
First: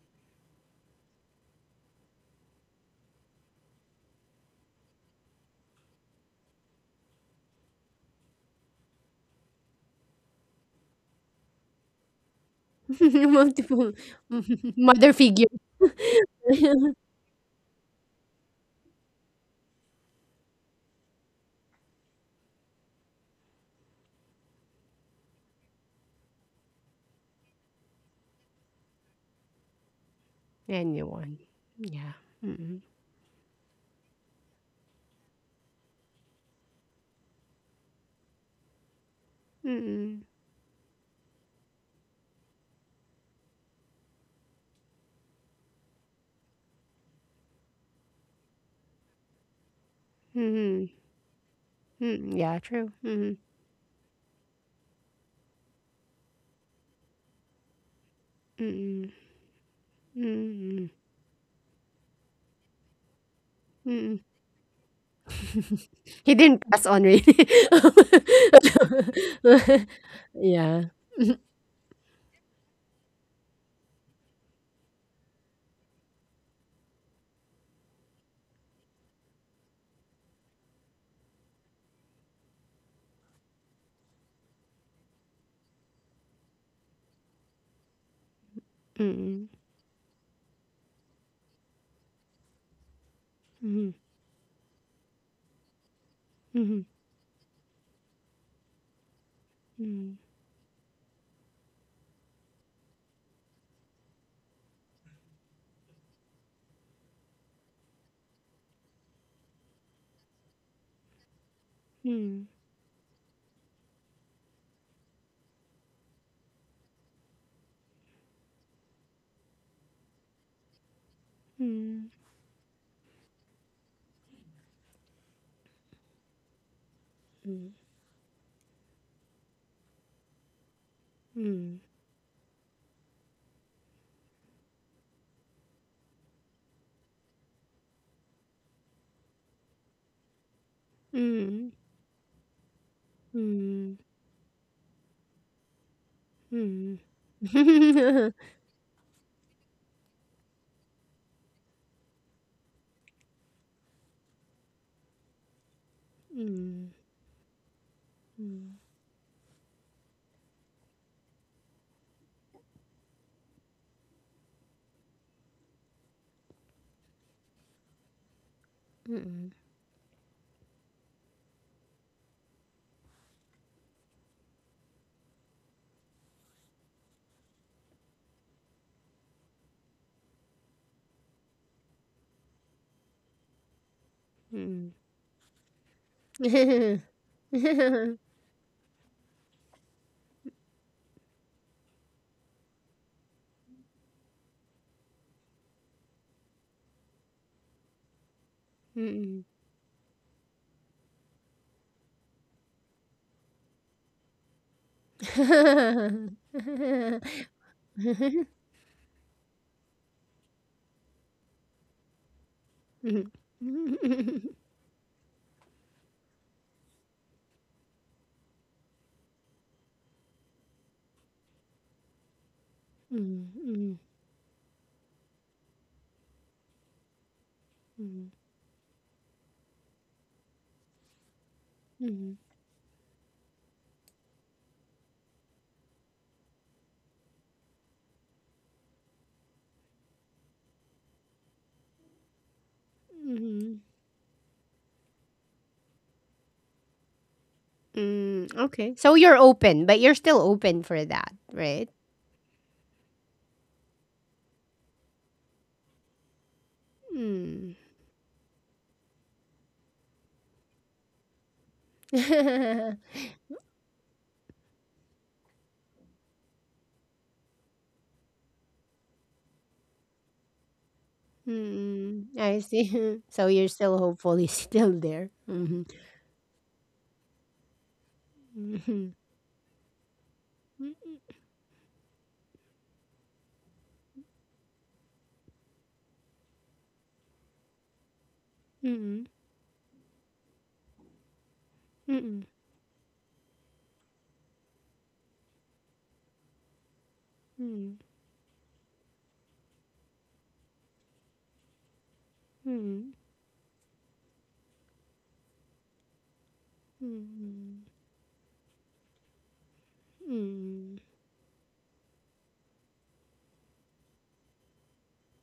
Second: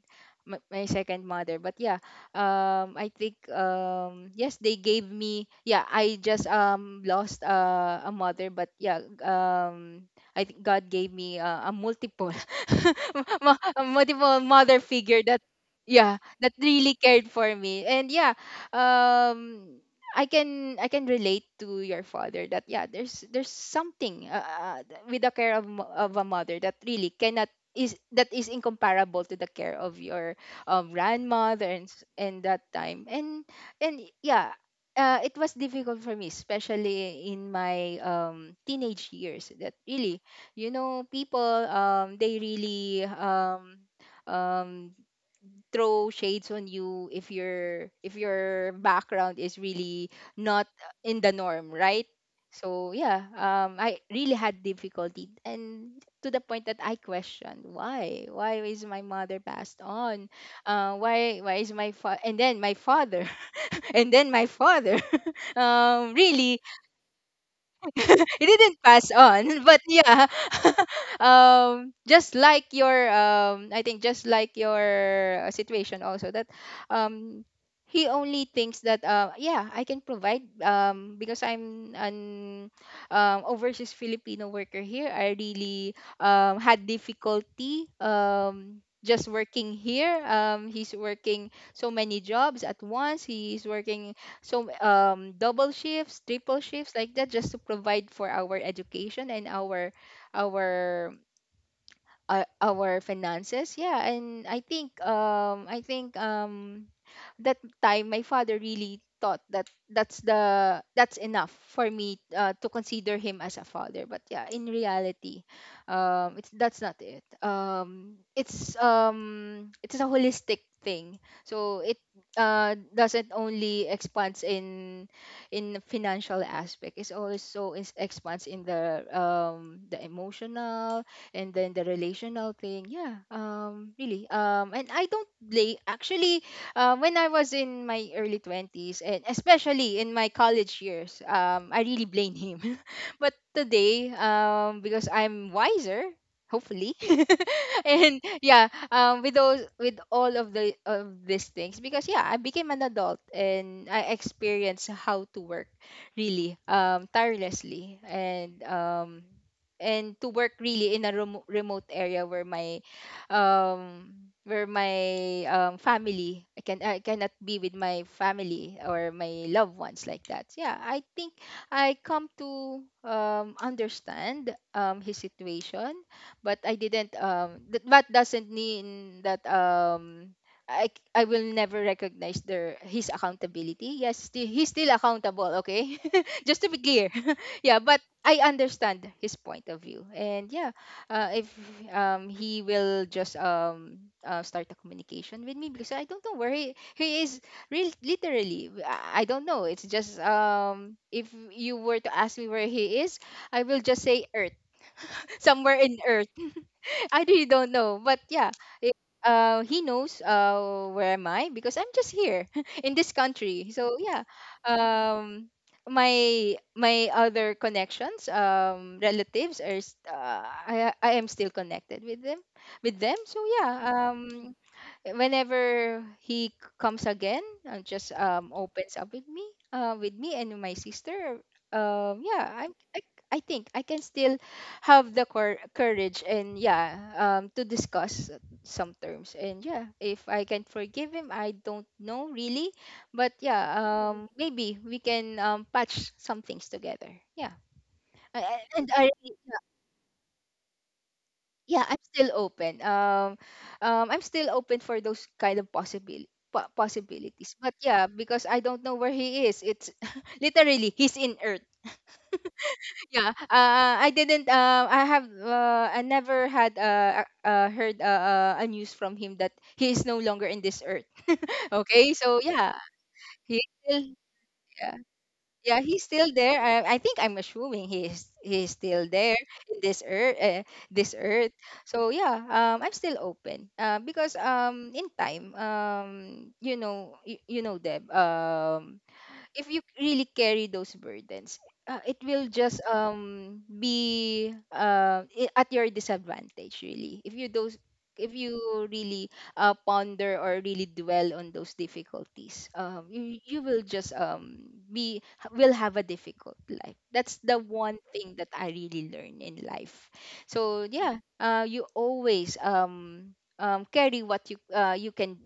Speaker 2: my, my second mother. But yeah, um I think um yes, they gave me, yeah, I just um lost, uh, a mother, but yeah, um I think God gave me, uh, a multiple, mu- a
Speaker 1: Multiple
Speaker 2: multiple mother
Speaker 1: mother
Speaker 2: figure that,
Speaker 1: figure
Speaker 2: yeah, that really cared for me. And yeah, um I can, I can relate to your father that, yeah, there's there's something uh, uh, with the care of mo- of a mother that really cannot, is that is incomparable to the care of your um,
Speaker 1: anyone.
Speaker 2: grandmother and, s-
Speaker 1: Yeah,
Speaker 2: and that
Speaker 1: mm-mm.
Speaker 2: time, and and yeah. Uh, it was difficult for me, especially in my um, teenage years that, really,
Speaker 1: Mm-mm.
Speaker 2: you know, people um, they really um, um, throw shades on you if your, if your background is really not
Speaker 1: Mm-mm.
Speaker 2: in the norm, right?
Speaker 1: Mm-mm. Yeah,
Speaker 2: So
Speaker 1: true.
Speaker 2: yeah,
Speaker 1: Mm-mm.
Speaker 2: um, I really had difficulty, and to the point that I questioned, why, why is my
Speaker 1: Mm-mm.
Speaker 2: mother passed on?
Speaker 1: Mm,
Speaker 2: Uh, why, why is my fa- and then my father, and
Speaker 1: mm.
Speaker 2: then my father, um,
Speaker 1: He
Speaker 2: really.
Speaker 1: didn't pass on really.
Speaker 2: It didn't pass on. But yeah.
Speaker 1: Yeah.
Speaker 2: Um just like your, um I think just like your uh, situation also, that um he only thinks that, uh, yeah, I can provide, um because I'm an um, overseas Filipino worker here. I really um had difficulty, um just
Speaker 1: Mm,
Speaker 2: working here. Um he's working so many jobs at once. He's
Speaker 1: mhm,
Speaker 2: working so, um, double shifts, triple
Speaker 1: mhm,
Speaker 2: shifts, like that, just to provide for our education, and our,
Speaker 1: mm,
Speaker 2: our uh, our finances. Yeah, and I think um, I think um, that time my father really thought that that's the that's enough for me
Speaker 1: mm,
Speaker 2: uh, to consider him as a father, but yeah, in reality um it's that's not it um it's um It's a holistic thing, so it
Speaker 1: mm,
Speaker 2: uh doesn't only expands in in financial aspect. It's also is expands in the um the emotional and then the relational thing, yeah. um really um And I don't blame, actually, um, when I was in my early twenties, and especially in my college years, um, I really blame him. But today, um, because I'm wiser, hopefully,
Speaker 1: mm. Mm, mm,
Speaker 2: and
Speaker 1: mm,
Speaker 2: yeah, um, with those, with all of the of these things, because yeah, I became an adult and I experienced how to work really um, tirelessly and um, and to work really in a remo remote area where my um where my um family, I can I cannot be with my family or my loved ones like that. Yeah, I think I come to um understand um his situation, but I didn't um that, that doesn't mean that um I I will never recognize their his accountability. Yes, still, he's still accountable, okay? Just to be clear. Yeah, but I understand his point of view. And yeah, uh, if um he will just um uh, start a communication with me, because I don't know where he he is. Real literally,
Speaker 1: mm.
Speaker 2: I
Speaker 1: Mm,
Speaker 2: I
Speaker 1: mm,
Speaker 2: don't know. It's just um if you were to ask me where he is, I will just say Earth. Somewhere in Earth.
Speaker 1: mm,
Speaker 2: I really
Speaker 1: mm.
Speaker 2: don't know, but yeah, it, uh, he knows uh where am I, because I'm just here in this country. So
Speaker 1: Mm.
Speaker 2: yeah,
Speaker 1: Mm.
Speaker 2: um, my my other connections, um, relatives are s- uh, I I am still connected with them, with them.
Speaker 1: Mm,
Speaker 2: So
Speaker 1: mm, mm,
Speaker 2: yeah, um, whenever he c- comes again, uh,
Speaker 1: mm,
Speaker 2: just
Speaker 1: mm,
Speaker 2: um opens up with me, uh with me and my sister. um
Speaker 1: mm.
Speaker 2: yeah i i, I think I can still have the cour courage and, yeah, um to discuss some terms. And yeah, if I can forgive him, I don't know really, but yeah,
Speaker 1: Mm.
Speaker 2: um maybe we can um patch some things together, yeah. I,
Speaker 1: Mm,
Speaker 2: I- and
Speaker 1: okay.
Speaker 2: I
Speaker 1: So you're
Speaker 2: yeah
Speaker 1: open, but you're still open for that,
Speaker 2: yeah
Speaker 1: right?
Speaker 2: I'm still open. um um I'm still open for those kind of possibility possibilities, but
Speaker 1: Mm.
Speaker 2: yeah, because I don't know where he is, it's literally he's in Earth. Yeah, uh, I didn't uh, I have uh, I never had, uh, uh uh, heard, uh, uh, a news from him that he is no longer in this Earth. Okay,
Speaker 1: Mm.
Speaker 2: so
Speaker 1: I
Speaker 2: yeah,
Speaker 1: see. So
Speaker 2: he
Speaker 1: you're still
Speaker 2: still
Speaker 1: hopefully still
Speaker 2: yeah.
Speaker 1: there.
Speaker 2: Yeah,
Speaker 1: Mm-hmm.
Speaker 2: he's still there. I, I think I'm assuming he's he's still
Speaker 1: Mm-hmm.
Speaker 2: there in this earth, uh, this earth. So yeah, um, I'm still open. Uh, because um, in time, um, you know, you, you know, Deb, um,
Speaker 1: Mm-hmm.
Speaker 2: if you really carry those burdens, uh, it
Speaker 1: Mm-hmm.
Speaker 2: will just um be uh, i- at your disadvantage, really. If you those if you really uh, ponder or really dwell on those difficulties, um
Speaker 1: Mm-hmm.
Speaker 2: you, you will just um be will have a difficult life. That's the
Speaker 1: Mm-hmm.
Speaker 2: one thing that I really learned in life. So yeah, uh you always um um carry what you uh you can,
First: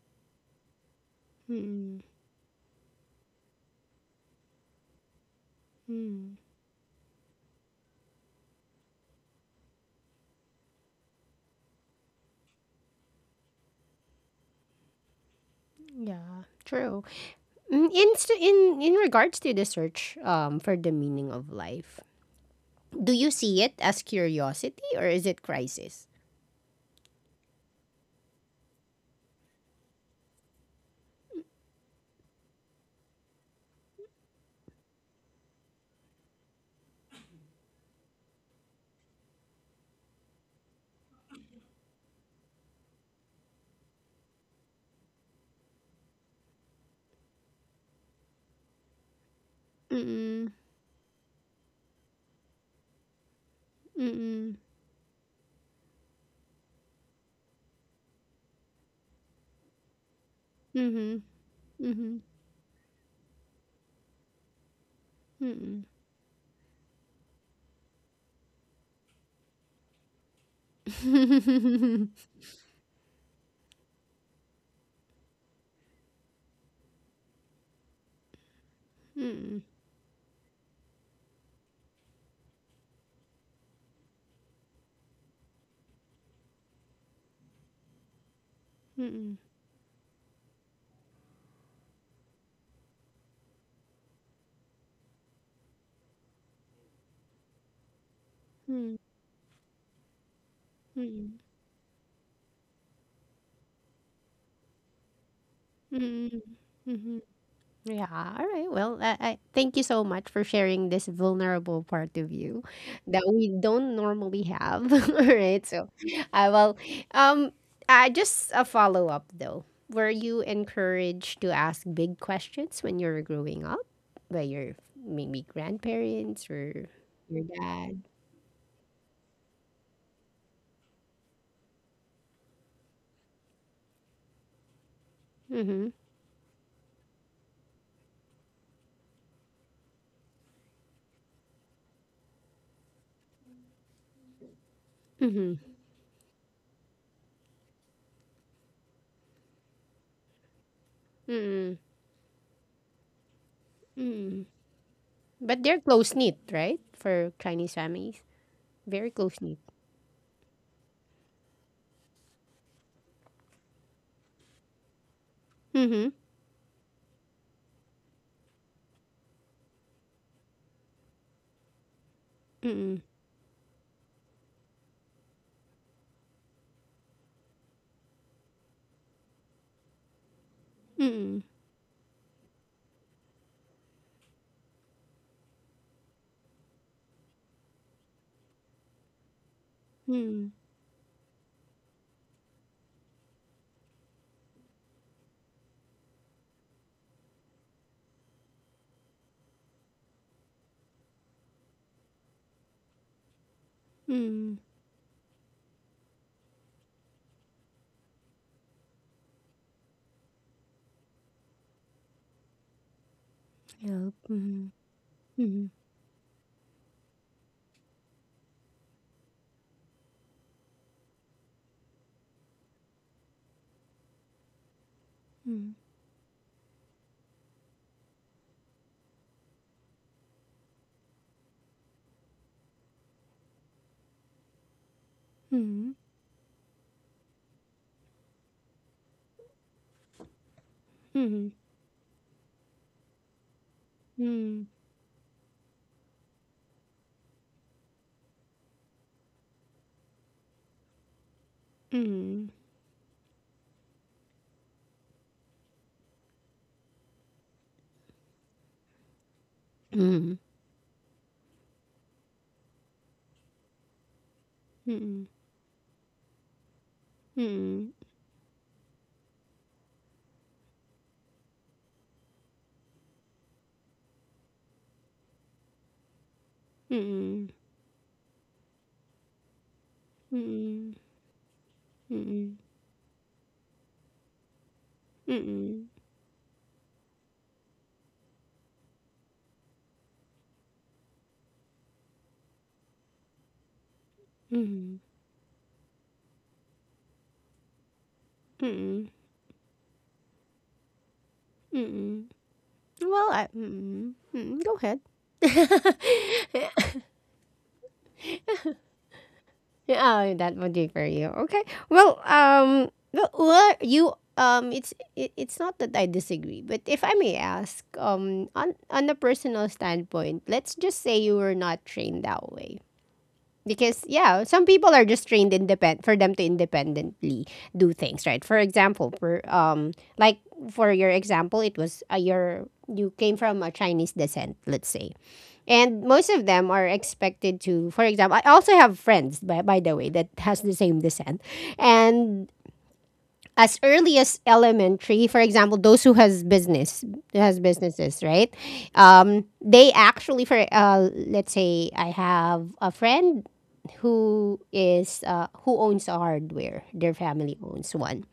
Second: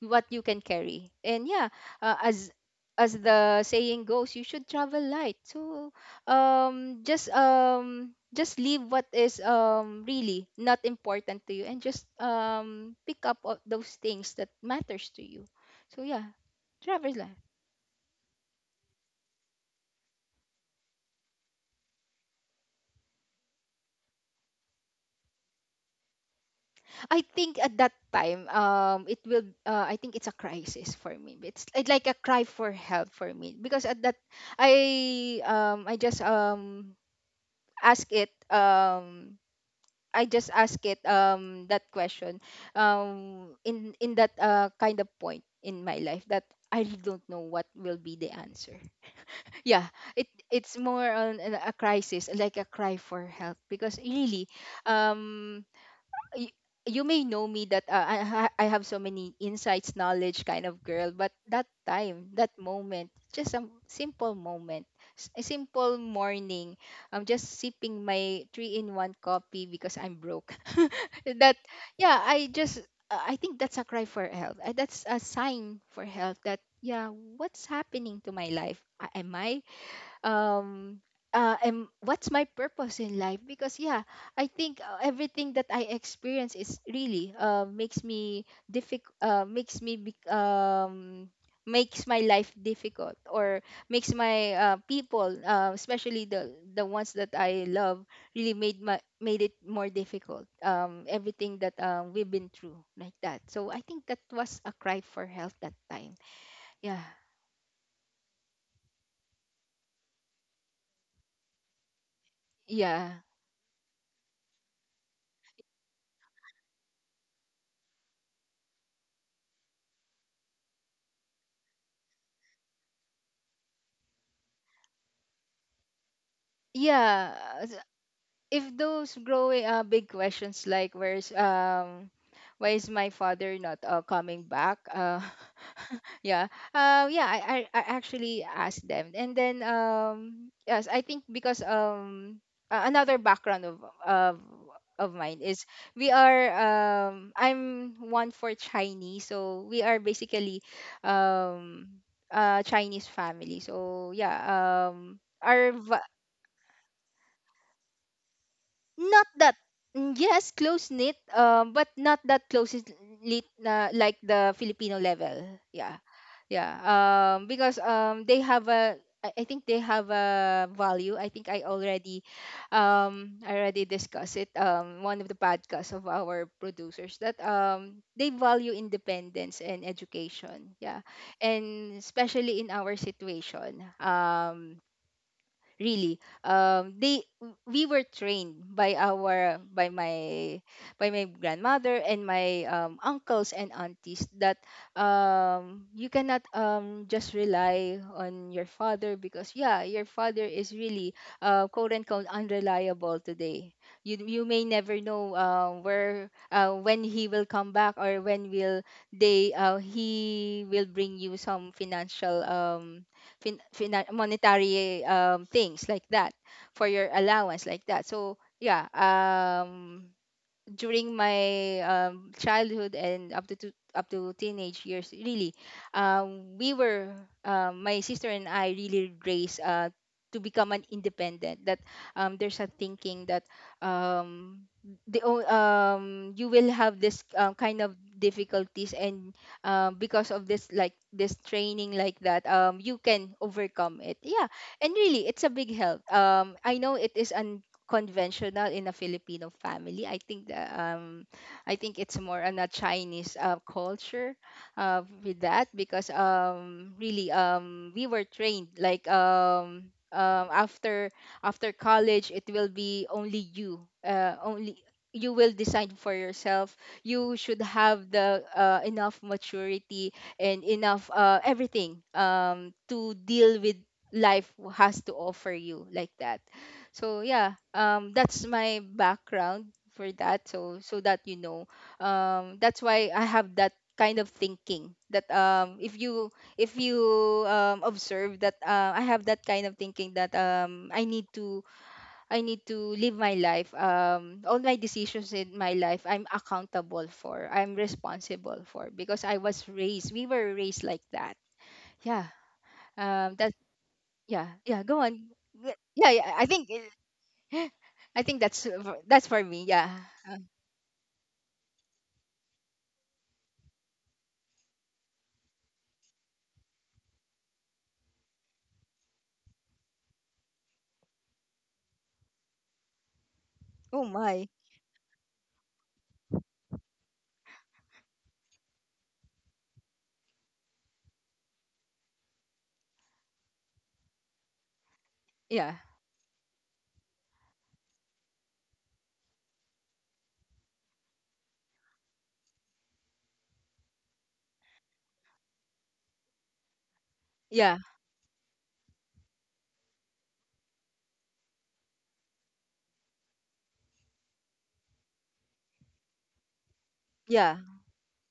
Speaker 2: what you can carry. And yeah,
Speaker 1: Mm-hmm.
Speaker 2: uh, as as the saying goes, you should travel light. So
Speaker 1: Mm.
Speaker 2: um just um just leave what is um really not important to you, and just um pick up o- those things that matters to you. So yeah,
Speaker 1: Yeah, true.
Speaker 2: travel light.
Speaker 1: Mm. In s- in in regards to the search um for the meaning of life, do you see it as curiosity or is it crisis?
Speaker 2: I think at that time um it will uh, I think it's a crisis for me. It's it's like a cry for help for me, because at that I um I just um ask it um I just ask it um that question um in in that uh, kind of point in my life, that I really don't know what will be the answer. Yeah, it
Speaker 1: Mm-mm.
Speaker 2: it's more on an- a crisis, like a cry for help, because really
Speaker 1: Mm-mm.
Speaker 2: um y- you may know me that uh, I, ha- I have so many insights, knowledge kind of girl, but that
Speaker 1: Mhm.
Speaker 2: time, that moment, just a simple moment, s- a
Speaker 1: Mm.
Speaker 2: simple morning, I'm just sipping my three in one coffee because I'm broke. That,
Speaker 1: Mm.
Speaker 2: yeah, I just, uh, I think that's a cry for help. Uh, That's a sign for help that, yeah, what's happening to my life? A- Am
Speaker 1: Mm.
Speaker 2: I um uh, am What's my purpose in life? Because yeah, I think uh, everything that I experience is really, uh, makes me difficult,
Speaker 1: Mm.
Speaker 2: uh, makes me bec- um makes my life difficult, or makes my uh, people, uh, especially the the ones that I love, really made
Speaker 1: Mm.
Speaker 2: my made it more difficult, um
Speaker 1: Mm.
Speaker 2: everything that, um, we've been through like that. So I think that was a cry for help, that time.
Speaker 1: Mm.
Speaker 2: Yeah.
Speaker 1: Mhm. Yeah. All right. Well, I, I thank you so much for sharing this vulnerable part of you
Speaker 2: Yeah.
Speaker 1: that we don't normally have. All right. So, I will. Um. I just a follow up though. Were you encouraged to ask big questions when you were growing up by your maybe grandparents or
Speaker 2: Yeah.
Speaker 1: your dad?
Speaker 2: If those growing uh, big questions, like where's um why is my father not uh, coming back, uh
Speaker 1: Mm-hmm.
Speaker 2: yeah. Uh yeah I, I i actually asked them, and then um yes, I think because um a- another background of of of mine
Speaker 1: Mm-hmm.
Speaker 2: is we are um I'm one for Chinese, so we are basically
Speaker 1: Mm-hmm.
Speaker 2: um a Chinese family. So
Speaker 1: Mm-hmm.
Speaker 2: yeah, um
Speaker 1: But
Speaker 2: our
Speaker 1: they're
Speaker 2: v-
Speaker 1: close knit, right? For Chinese families, very
Speaker 2: not
Speaker 1: close
Speaker 2: that,
Speaker 1: knit.
Speaker 2: mm, yes, close knit, um but not that close knit, uh, like the Filipino level. Yeah.
Speaker 1: Mm-hmm.
Speaker 2: Yeah. Um because um they have a, I I think they have a value. I think I already,
Speaker 1: Mm-mm.
Speaker 2: um, I already discussed it. Um, one of the podcasts of our producers that um they value independence and education. Yeah,
Speaker 1: Mm-mm.
Speaker 2: and especially in our situation, um, really um they we were trained by our by
Speaker 1: Mm-mm.
Speaker 2: my by my grandmother and my um, uncles and aunties that um you cannot um just rely on your father, because yeah, your father is really uh quote unquote unreliable today. you you
Speaker 1: Mm-mm.
Speaker 2: may never know, uh, where uh, when he will come back, or when will they uh, he will bring you some financial, um fin- finan
Speaker 1: Yup. Mm-hmm.
Speaker 2: monetary, um,
Speaker 1: Mm-hmm.
Speaker 2: things like that, for your allowance like that. So yeah, um, during my um, childhood and up to two, up to teenage years, really, um, we were uh, my sister and I really raised, uh, to become an independent. That um, there's a thinking that um, the o-
Speaker 1: Mm-hmm.
Speaker 2: um, you will have this um, kind of difficulties, and um, because of this like
Speaker 1: Mm-hmm.
Speaker 2: this
Speaker 1: Mm-hmm.
Speaker 2: training like that, um, you can overcome it, yeah. And really it's a big help. um, I know it is a conventional in a Filipino family. I think the, um, I think it's more on a Chinese uh, culture, uh, with that, because um, really um, we were trained like, um,
Speaker 1: Mm-hmm.
Speaker 2: um, after after college, it will be only you, uh, only
Speaker 1: Mm-hmm.
Speaker 2: you will decide for yourself. You should have the uh, enough maturity and enough uh, everything, um, to deal with life has to offer you, like that. So yeah, um, that's my background for that. So
Speaker 1: Mm-mm.
Speaker 2: so that you know,
Speaker 1: Mm-mm. Mm-mm.
Speaker 2: um, that's why I have that kind of thinking. That
Speaker 1: Mm-mm.
Speaker 2: um,
Speaker 1: Mm-mm.
Speaker 2: if you if you um, observe that uh, I have that kind of thinking that um, I need to I need to live my life. Um, all my
Speaker 1: Mm-mm.
Speaker 2: decisions in my life, I'm accountable for. I'm responsible
Speaker 1: Mm-mm.
Speaker 2: for,
Speaker 1: Mm-mm.
Speaker 2: because I was raised. We were raised like that.
Speaker 1: Mm-mm.
Speaker 2: Yeah.
Speaker 1: Well,
Speaker 2: Um.
Speaker 1: I,
Speaker 2: That.
Speaker 1: mm-mm.
Speaker 2: Yeah.
Speaker 1: Mm-mm. go
Speaker 2: Yeah.
Speaker 1: ahead.
Speaker 2: Go on. Yeah. Yeah. I think. I think that's uh, for- that's for me. Yeah.
Speaker 1: Yeah. Oh,
Speaker 2: Uh,
Speaker 1: that would be for you. Okay. Well, um, well, well, you um, it's it, it's not that I disagree, but if I may ask, um, on on a personal standpoint, let's just say you were not trained that way, because
Speaker 2: oh
Speaker 1: yeah,
Speaker 2: my.
Speaker 1: some people are just trained independent for them to independently do things, right? For example, for um like for your example, it was, uh, your— you came from a Chinese descent, let's say,
Speaker 2: Yeah.
Speaker 1: and most of them are expected to, for example— I also have friends, by, by the way, that has the same descent, and as early as elementary, for example, those who has business has
Speaker 2: Yeah.
Speaker 1: businesses, right? Um, they actually for— uh, let's say I have a friend who is uh, who owns a hardware, their family
Speaker 2: Yeah.
Speaker 1: owns one.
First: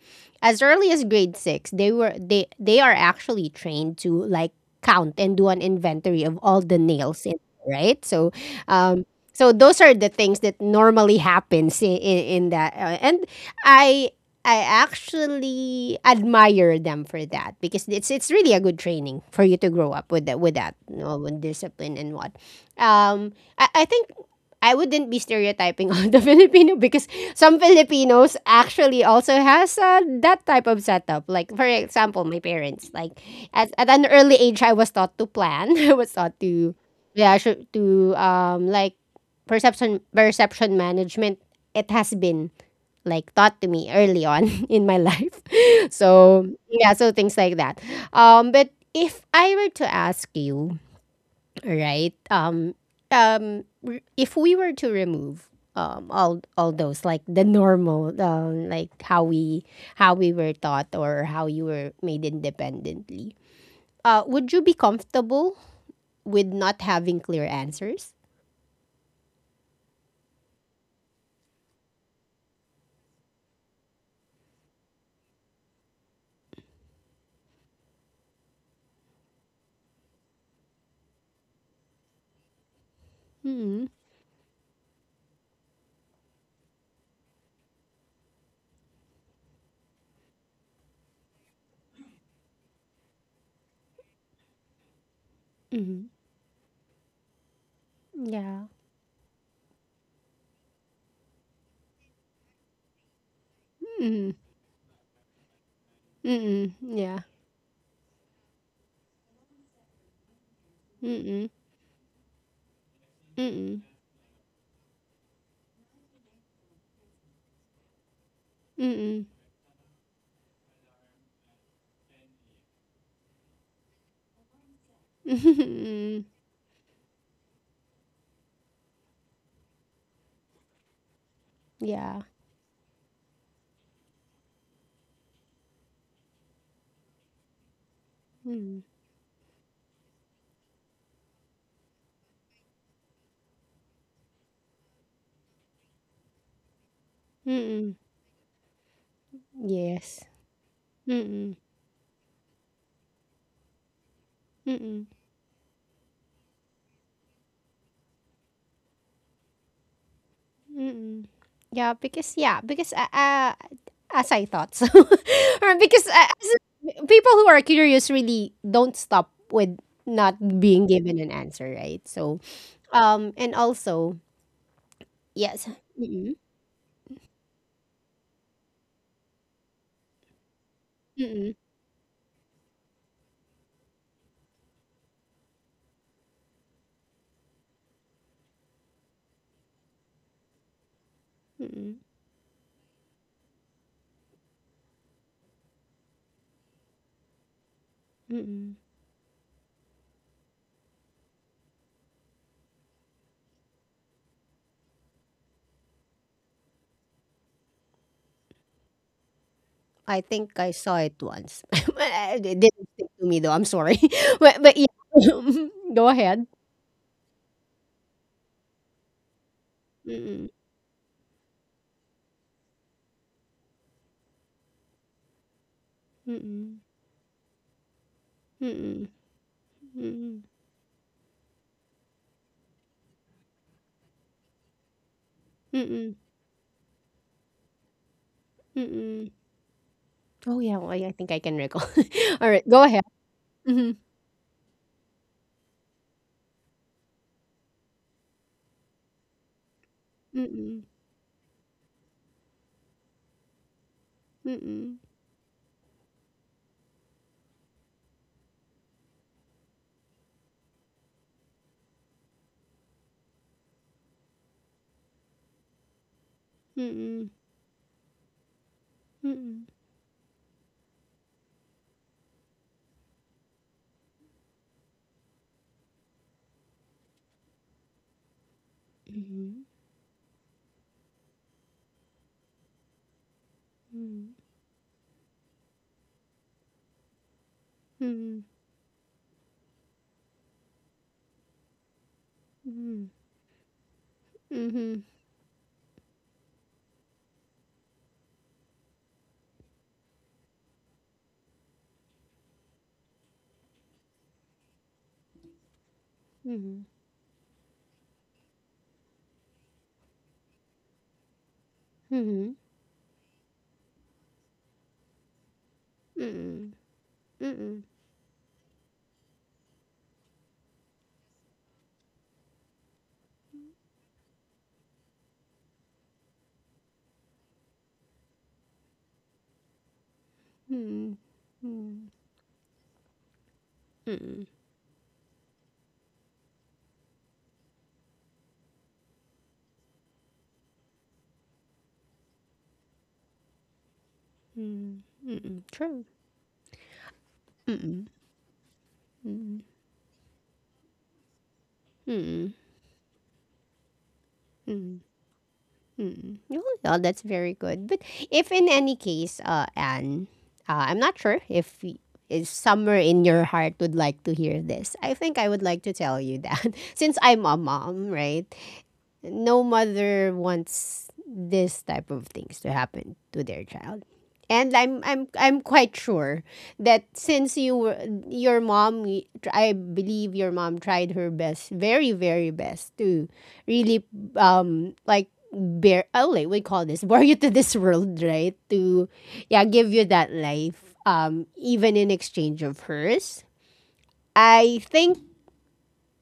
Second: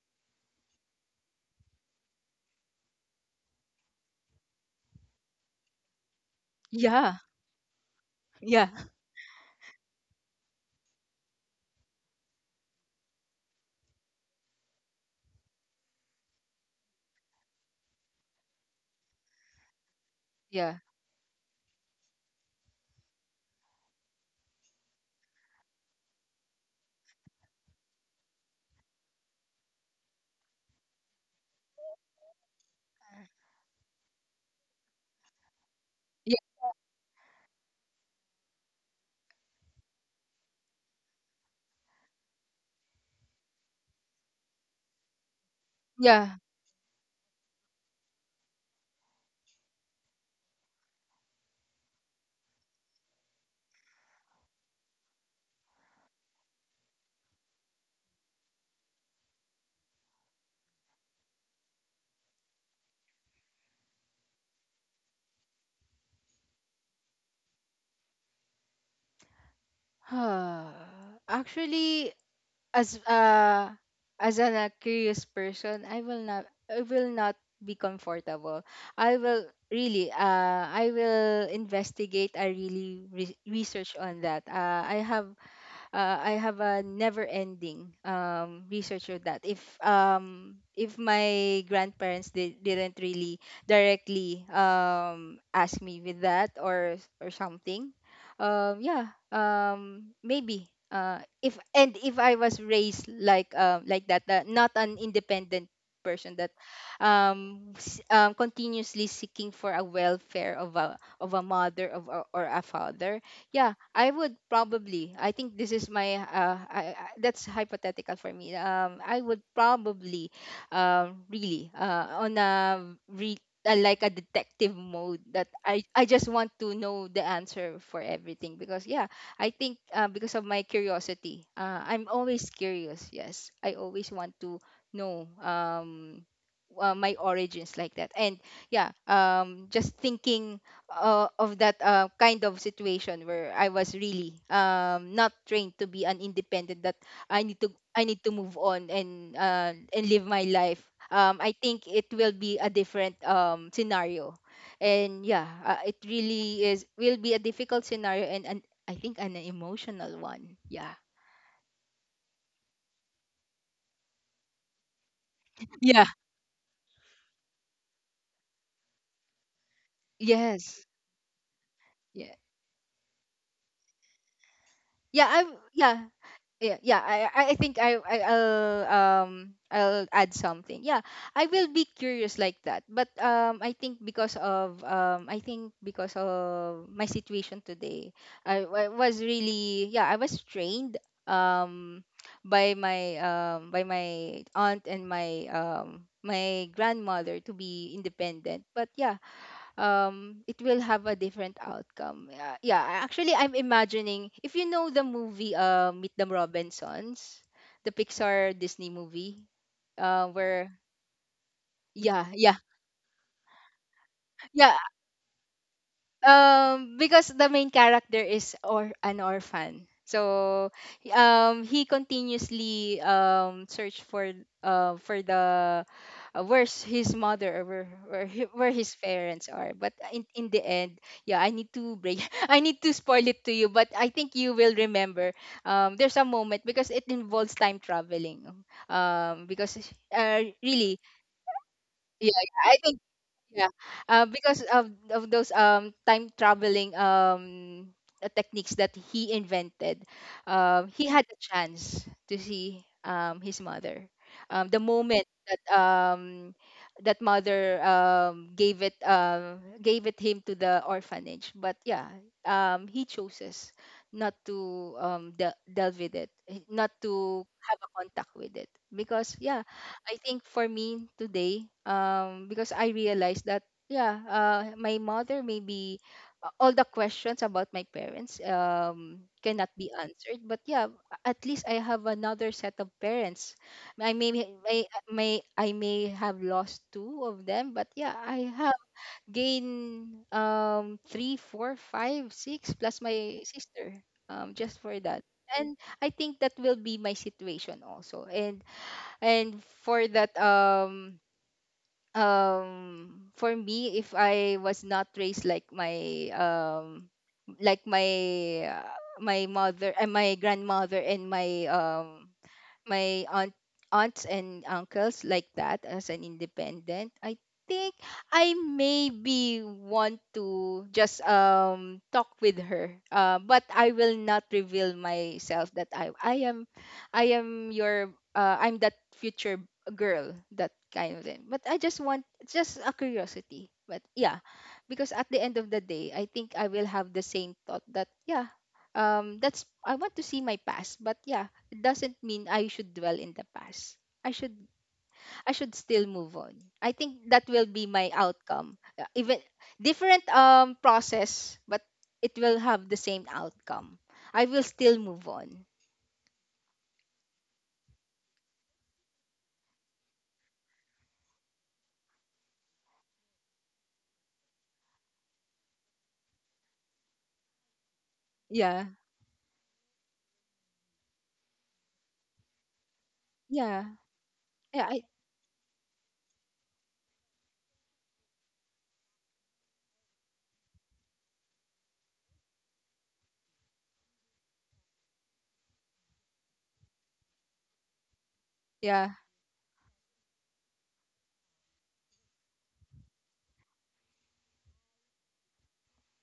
Speaker 1: As early as grade six, they were— they they are actually trained to like count and do an inventory of all the
Speaker 2: Yeah.
Speaker 1: nails in— right? So,
Speaker 2: Yeah.
Speaker 1: um, so those are the things that normally happens in, in, in that, uh, and I— I actually admire them for that, because it's it's really a good training for you to grow up with that, with that
Speaker 2: Yeah.
Speaker 1: you know, with discipline and what. Um, I, I think I wouldn't be stereotyping on the Filipino, because some Filipinos actually also has, uh, that type of setup. Like for example, my parents, like at, at an early age I was taught to plan. I was taught
Speaker 2: Yeah.
Speaker 1: to, yeah, sure, to um like perception perception management. It has been like taught to me early on in my life,
Speaker 2: Yeah.
Speaker 1: so yeah, so things like that. um but if I were to ask you, right? Um um r- if we were to remove um all all those, like the normal, um like how we— how we were taught or how you were made independently, uh, would you be comfortable with not having clear answers?
Speaker 2: Uh, actually, as uh as an a curious person, I will not I will not be comfortable. I will really uh I will investigate. I really re-
Speaker 1: Mm-hmm.
Speaker 2: research on that. Uh, I have uh, I have a never-ending um, research of that. If um, if my grandparents did, didn't really directly um, ask me
Speaker 1: Mm-hmm.
Speaker 2: with that, or or something,
Speaker 1: Yeah.
Speaker 2: um, yeah, um, maybe. Uh, if and if I was raised like um like that,
Speaker 1: Mm.
Speaker 2: uh, not an independent person, that
Speaker 1: Mm. Yeah.
Speaker 2: um, s- um continuously seeking for a welfare of a of a
Speaker 1: Mm.
Speaker 2: mother of a, or a father, yeah,
Speaker 1: Mm.
Speaker 2: I would probably. I think this is my. Uh, I, I, that's hypothetical for me. Um, I
Speaker 1: Mm.
Speaker 2: would probably, um, really, uh, on a re, uh, like a detective mode, that I I just
Speaker 1: Mm.
Speaker 2: want to know the answer for everything, because yeah, I think uh, because of my curiosity, uh, I'm
Speaker 1: Yeah.
Speaker 2: always curious. Yes, I always want to know. Um, uh, my origins like that. And
Speaker 1: Mm.
Speaker 2: yeah, um just thinking uh, of that uh, kind of situation where I was really um, not trained to be an independent, that I need to
Speaker 1: Mm.
Speaker 2: I need to move on, and uh, and live
Speaker 1: Yes.
Speaker 2: my life. Um, I
Speaker 1: Mm.
Speaker 2: think it will be a different um, scenario,
Speaker 1: Mm.
Speaker 2: and yeah, uh, it really is will be a difficult scenario, and an, I think an emotional one. Yeah.
Speaker 1: Mm. Yeah, because yeah, because uh, uh as I thought so, or
Speaker 2: Yeah.
Speaker 1: because, uh, as people who are curious really don't stop with not
Speaker 2: Yes.
Speaker 1: being given an answer, right?
Speaker 2: Yeah.
Speaker 1: So, um, and also
Speaker 2: Yeah. I
Speaker 1: yes.
Speaker 2: yeah.
Speaker 1: Mm.
Speaker 2: yeah yeah i i I think i, I i'll um i'll add something, yeah. I
Speaker 1: Mm.
Speaker 2: will be curious like that, but um i think because of um I think because of my situation today. I, I was really— yeah, I was trained,
Speaker 1: Mm.
Speaker 2: um by my um by my aunt, and my um my grandmother, to be independent.
Speaker 1: Mm.
Speaker 2: But yeah, um it will have a different outcome. Yeah, yeah, actually I'm imagining, if you know the movie, uh Meet the Robinsons, the Pixar Disney movie,
Speaker 1: I
Speaker 2: uh
Speaker 1: think I
Speaker 2: where—
Speaker 1: saw it once.
Speaker 2: yeah, yeah,
Speaker 1: It didn't stick to me though, I'm sorry. But but
Speaker 2: yeah.
Speaker 1: yeah. Go ahead.
Speaker 2: Um because the main character is, or an orphan,
Speaker 1: Mm.
Speaker 2: so um he continuously um search for— uh for the— uh,
Speaker 1: Mm.
Speaker 2: where's his mother, or where where, hi- where his
Speaker 1: Mm.
Speaker 2: parents are. But in,
Speaker 1: Mm.
Speaker 2: in the end, yeah, I need to break— I need to spoil it to you, but I think you will remember. Um
Speaker 1: Mm.
Speaker 2: there's a moment, because it involves time traveling.
Speaker 1: Mm.
Speaker 2: Um because uh
Speaker 1: Oh, yeah, well,
Speaker 2: really
Speaker 1: I think I can recall.
Speaker 2: Yeah, yeah,
Speaker 1: Alright,
Speaker 2: I
Speaker 1: go
Speaker 2: think,
Speaker 1: ahead.
Speaker 2: yeah,
Speaker 1: Mhm.
Speaker 2: uh, because of of those um time traveling, um uh, techniques that he invented,
Speaker 1: Mm. Mm.
Speaker 2: um, he had a chance to see um his mother. Um, the
Speaker 1: Mm.
Speaker 2: moment that— um that mother um gave it um gave it him to the orphanage. But yeah, um he chooses not to um de- delve with it, eh, not
Speaker 1: Mm.
Speaker 2: to have a contact with it,
Speaker 1: Mhm.
Speaker 2: because, yeah,
Speaker 1: Mm.
Speaker 2: I think for me today, um, because I realized that, yeah, uh, my mother maybe— uh, all the questions about my parents um
Speaker 1: Mhm.
Speaker 2: cannot be answered. But yeah, a- at least I have another set of parents. I may may may I may have lost two of them, but
Speaker 1: Mhm.
Speaker 2: yeah,
Speaker 1: Mhm.
Speaker 2: I have gained um three, four, five, six, plus my sister, um just for
Speaker 1: Mhm.
Speaker 2: that. And I think that will be my situation also. And and for that, um um for me, if I was not raised like my—
Speaker 1: Mhm. Mm.
Speaker 2: um like my— uh, my mother and my grandmother and my um my aunt aunts and uncles, like that, as an
Speaker 1: Mm.
Speaker 2: independent, I
Speaker 1: Mm.
Speaker 2: think I maybe want to just um talk with her, uh, but I will not reveal myself that i i am i am your— uh, I'm that future girl, that kind of thing. But I just want— just a curiosity, but yeah,
Speaker 1: Mm.
Speaker 2: because at the end of the day, I think I will have the same thought that, yeah, um that's— I want to see my past, but yeah, doesn't mean I should dwell in the past. I should
Speaker 1: Mm. Mm.
Speaker 2: I
Speaker 1: Mm,
Speaker 2: should still
Speaker 1: true.
Speaker 2: move on. I think that will be
Speaker 1: Mm.
Speaker 2: my outcome. Uh, Even
Speaker 1: Mm.
Speaker 2: different um process, but it
Speaker 1: Mm.
Speaker 2: will have the same outcome. I will still
Speaker 1: Mm.
Speaker 2: move on.
Speaker 1: Mm. Oh, well, that's very good. But if in any case, uh, Anne, uh, I'm not sure if, y-— if somewhere in your heart would like to hear this. I think I would like to tell you that since I'm a mom, right?
Speaker 2: Yeah.
Speaker 1: No mother wants this type of things to happen to their
Speaker 2: Yeah.
Speaker 1: child. And
Speaker 2: Yeah.
Speaker 1: I'm
Speaker 2: I,
Speaker 1: I'm I'm quite sure that since you were your mom— I believe your mom tried her best, very very best, to really um like bear— oh, like we call this bore you to this world, right? To
Speaker 2: yeah.
Speaker 1: yeah, give you that life, um, even in exchange of hers. I think